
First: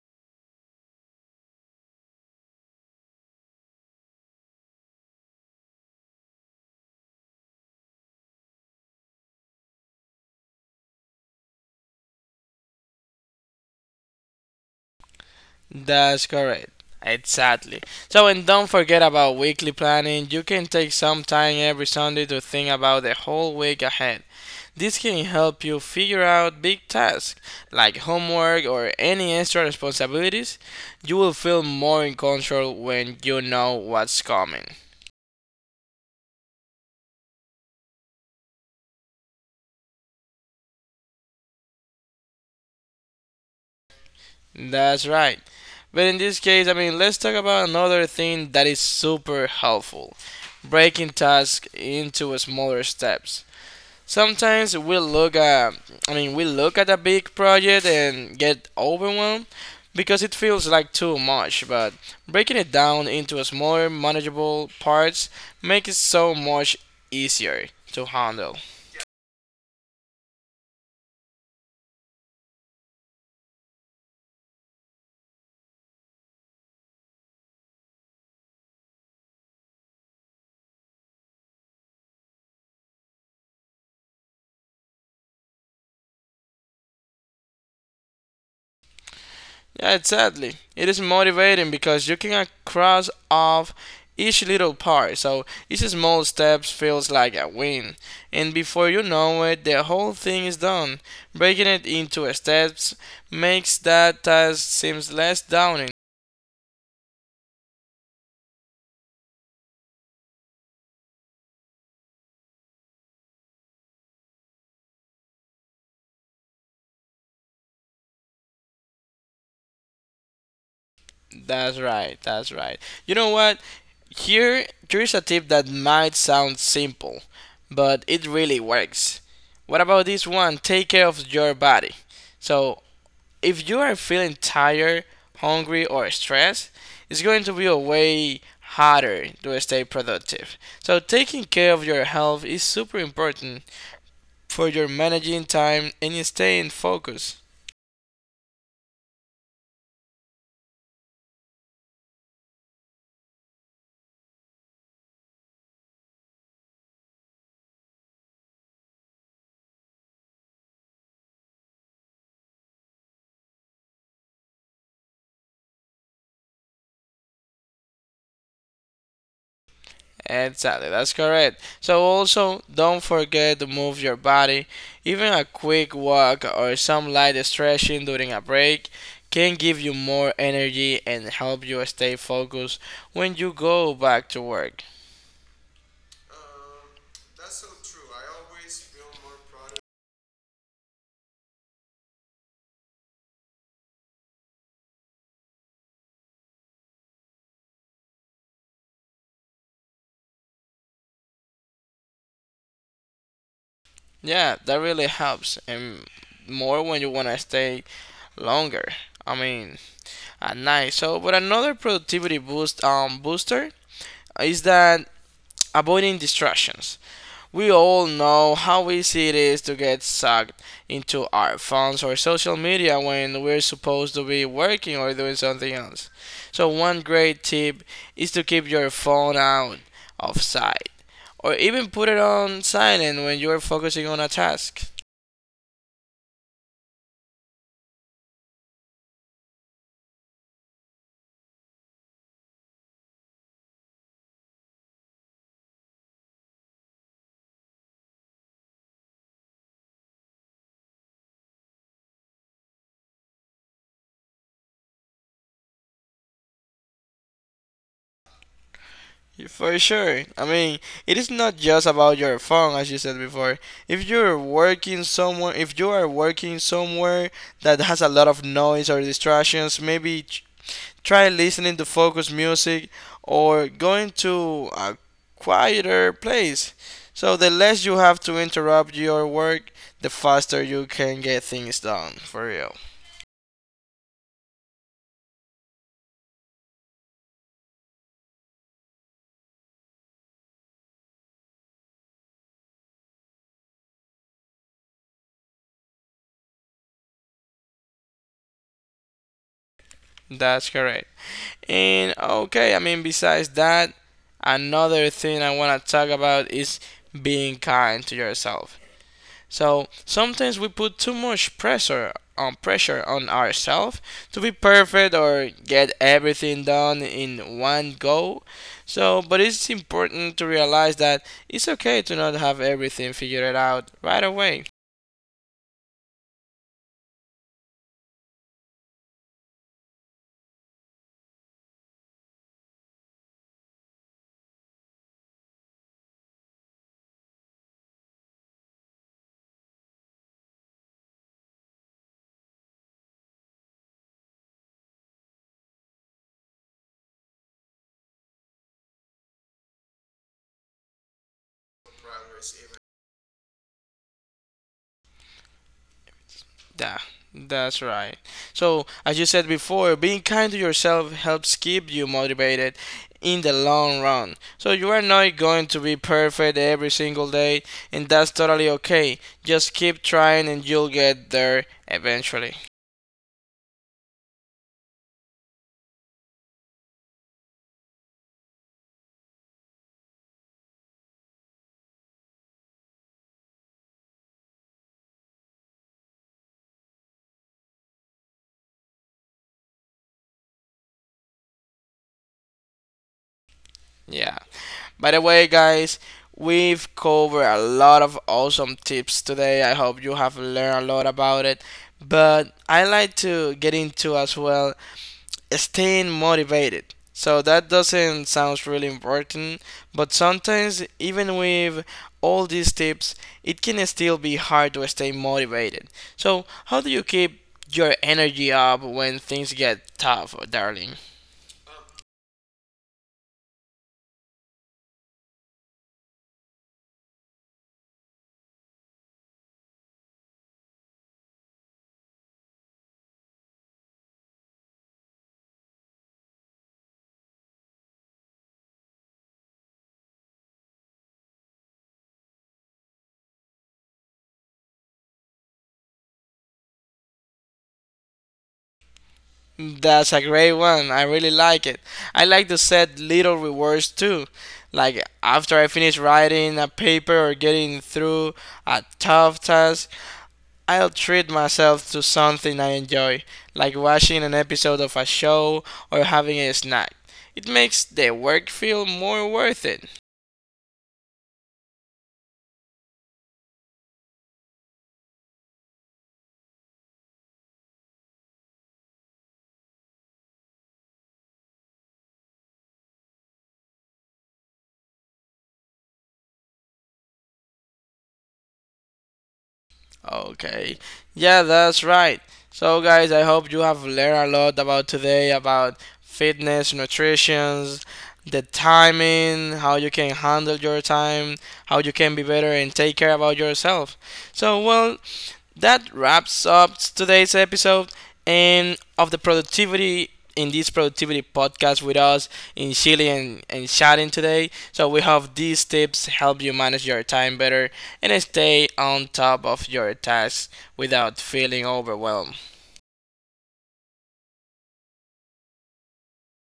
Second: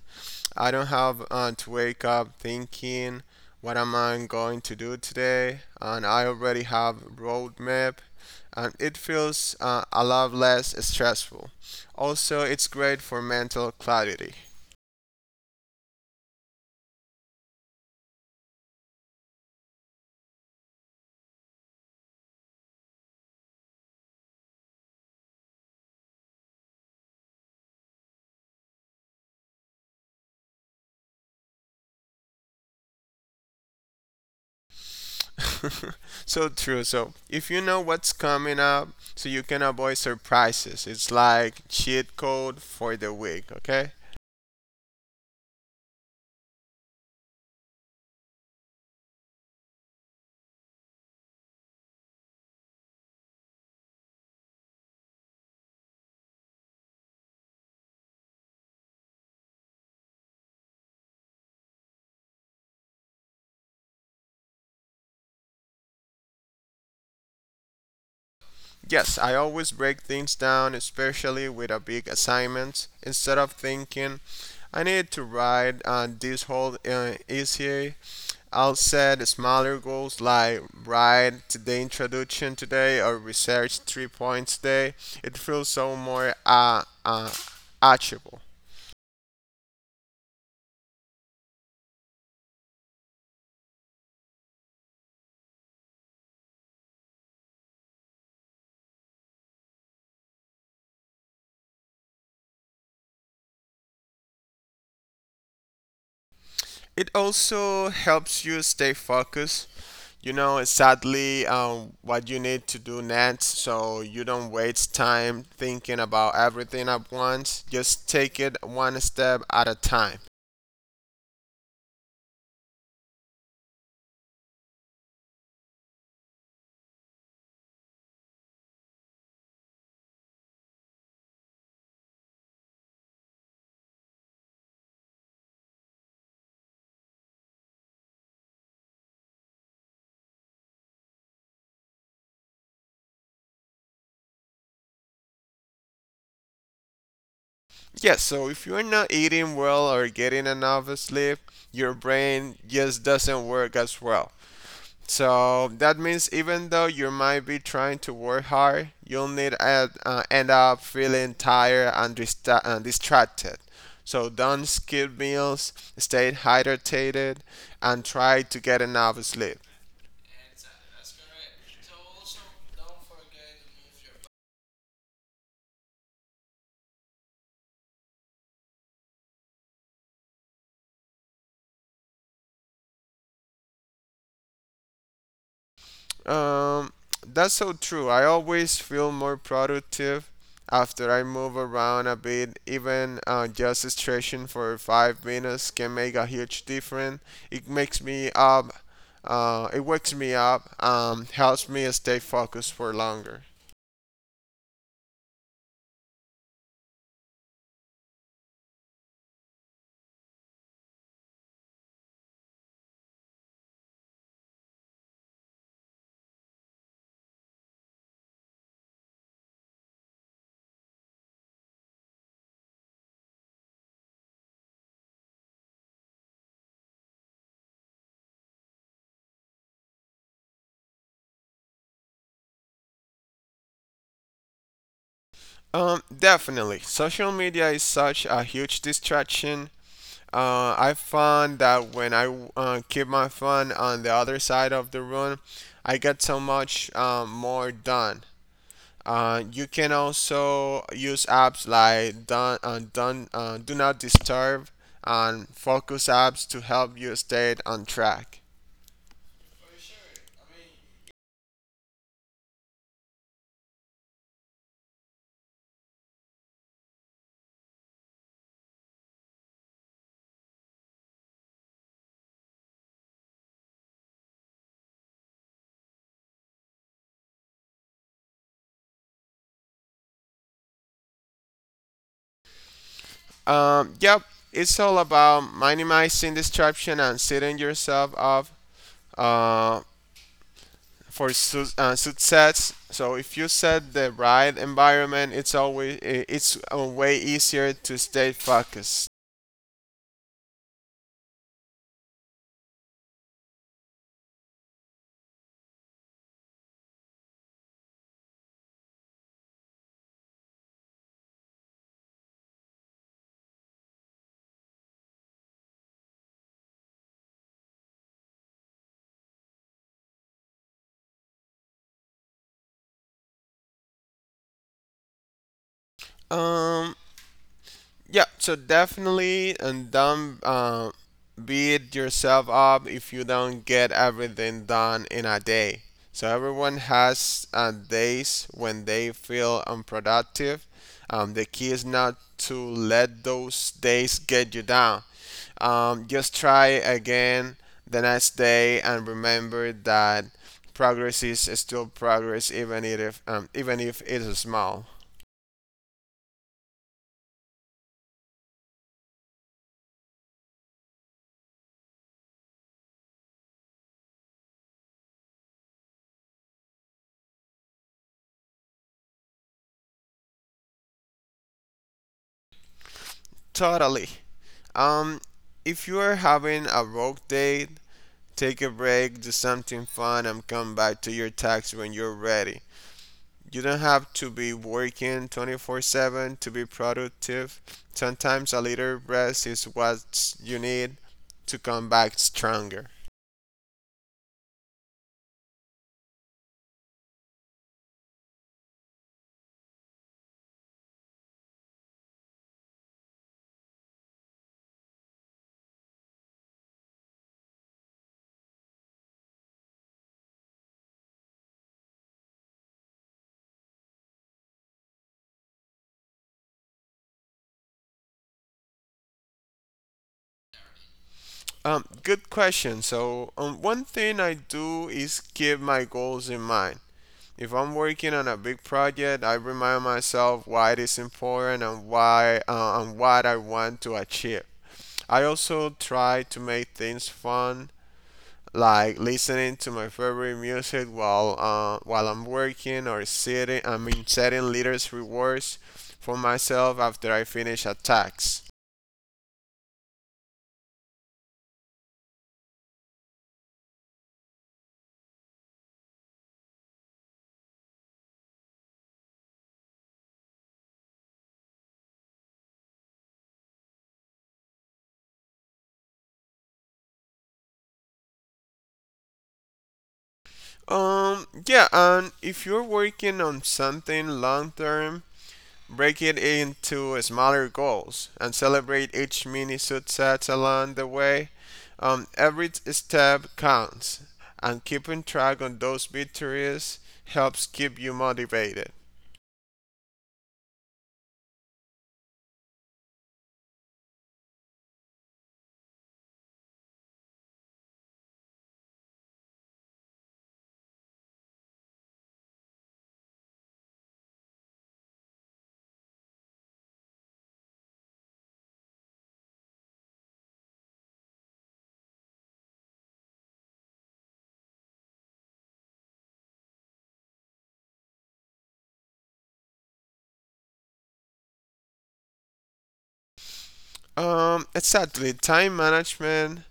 I don't have to wake up thinking, what am I going to do today? And I already have roadmap, and it feels a lot less stressful. Also, it's great for mental clarity.
That's correct. Exactly. So, and don't forget about weekly planning. You can take some time every Sunday to think about the whole week ahead. This can help you figure out big tasks like homework or any extra responsibilities. You will feel more in control when you know what's coming.
So true. So if you know what's coming up, so you can avoid surprises. It's like cheat code for the week. Okay.
That's right. But in this case, I mean, let's talk about another thing that is super helpful: breaking tasks into smaller steps. Sometimes we look at, I mean, we look at a big project and get overwhelmed because it feels like too much, but breaking it down into smaller, manageable parts makes it so much easier to handle.
Yes, I always break things down, especially with a big assignment. Instead of thinking, I need to write this whole essay, I'll set smaller goals like write the introduction today or research three points today. It feels so more achievable.
Yeah, exactly. It is motivating because you can cross off each little part, so each small step feels like a win. And before you know it, the whole thing is done. Breaking it into steps makes that task seems less daunting.
It also helps you stay focused. You know, sadly, what you need to do next so you don't waste time thinking about everything at once. Just take it one step at a time.
That's right, that's right. You know what? Here's a tip that might sound simple, but it really works. What about this one? Take care of your body. So, if you are feeling tired, hungry, or stressed, it's going to be a way harder to stay productive. So, taking care of your health is super important for your managing time and staying focused.
Yes. So if you're not eating well or getting enough sleep, your brain just doesn't work as well. So that means even though you might be trying to work hard, you'll need end up feeling tired and distracted. So don't skip meals, stay hydrated, and try to get enough sleep.
Exactly, that's correct. So, also don't forget to move your body. Even a quick walk or some light stretching during a break can give you more energy and help you stay focused when you go back to work.
Um, that's so true. I always feel more productive after I move around a bit. Even just stretching for 5 minutes can make a huge difference. It makes me up. It wakes me up. Helps me stay focused for longer.
Yeah, that really helps, and more when you want to stay longer. I mean, at night. So, but another productivity booster is that avoiding distractions. We all know how easy it is to get sucked into our phones or social media when we're supposed to be working or doing something else. So, one great tip is to keep your phone out of sight or even put it on silent when you're focusing on a task.
Definitely. Social media is such a huge distraction. I found that when I keep my phone on the other side of the room, I get so much more done. You can also use apps like Do Not Disturb and Focus apps to help you stay on track.
For sure. I mean, it is not just about your phone, as you said before. If you're working somewhere, if you are working somewhere that has a lot of noise or distractions, maybe try listening to focus music or going to a quieter place. So the less you have to interrupt your work, the faster you can get things done. For real.
Yep, it's all about minimizing distraction and setting yourself up uh, for success. So if you set the right environment, it's always I- it's way easier to stay focused.
That's correct. And okay, I mean, besides that, another thing I want to talk about is being kind to yourself. So sometimes we put too much pressure on ourselves to be perfect or get everything done in one go. So, but it's important to realize that it's okay to not have everything figured out right away.
Um, Yeah, so definitely, and don't beat yourself up if you don't get everything done in a day. So everyone has days when they feel unproductive. The key is not to let those days get you down. Just try again the next day and remember that progress is still progress, even if it is small.
Yeah, that's right. So, as you said before, being kind to yourself helps keep you motivated in the long run. So, you are not going to be perfect every single day, and that's totally okay. Just keep trying, and you'll get there eventually.
Totally. Um, if you are having a work day, take a break, do something fun, and come back to your task when you're ready. You don't have to be working 24/7 to be productive. Sometimes a little rest is what you need to come back stronger.
Yeah. By the way, guys, we've covered a lot of awesome tips today. I hope you have learned a lot about it. But I like to get into as well staying motivated. So that doesn't sound really important, but sometimes even with all these tips, it can still be hard to stay motivated. So how do you keep your energy up when things get tough, darling?
Good question. One thing I do is keep my goals in mind. If I'm working on a big project, I remind myself why it is important and why and what I want to achieve. I also try to make things fun, like listening to my favorite music while I'm working or sitting. I mean, setting little rewards for myself after I finish a task.
That's a great one. I really like it. I like to set little rewards too. Like after I finish writing a paper or getting through a tough task, I'll treat myself to something I enjoy, like watching an episode of a show or having a snack. It makes the work feel more worth it.
Yeah, and if you're working on something long term, break it into smaller goals and celebrate each mini success along the way. Every step counts, and keeping track on those victories helps keep you motivated.
Okay. Yeah, that's right. So guys, I hope you have learned a lot about today about fitness, nutrition, the timing, how you can handle your time, how you can be better and take care about yourself. So well, that wraps up today's episode and of the productivity in this productivity podcast with us in Chile and chatting today. So we hope these tips help you manage your time better and stay on top of your tasks without feeling overwhelmed.
Exactly. Time management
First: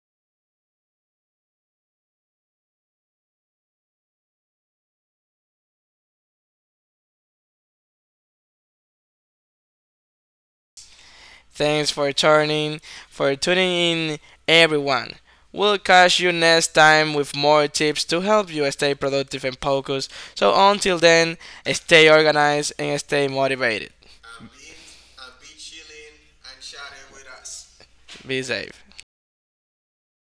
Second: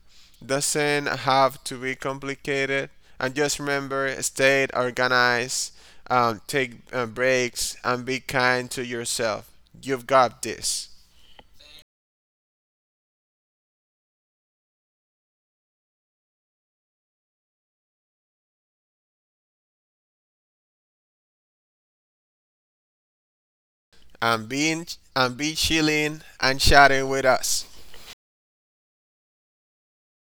doesn't have to be complicated. And just remember, stay organized, take breaks, and be kind to yourself. You've got this.
Thanks for turning for tuning in everyone. We'll catch you next time with more tips to help you stay productive and focused. So until then, stay organized and stay motivated.
And being and be chilling and chatting with us.
Me and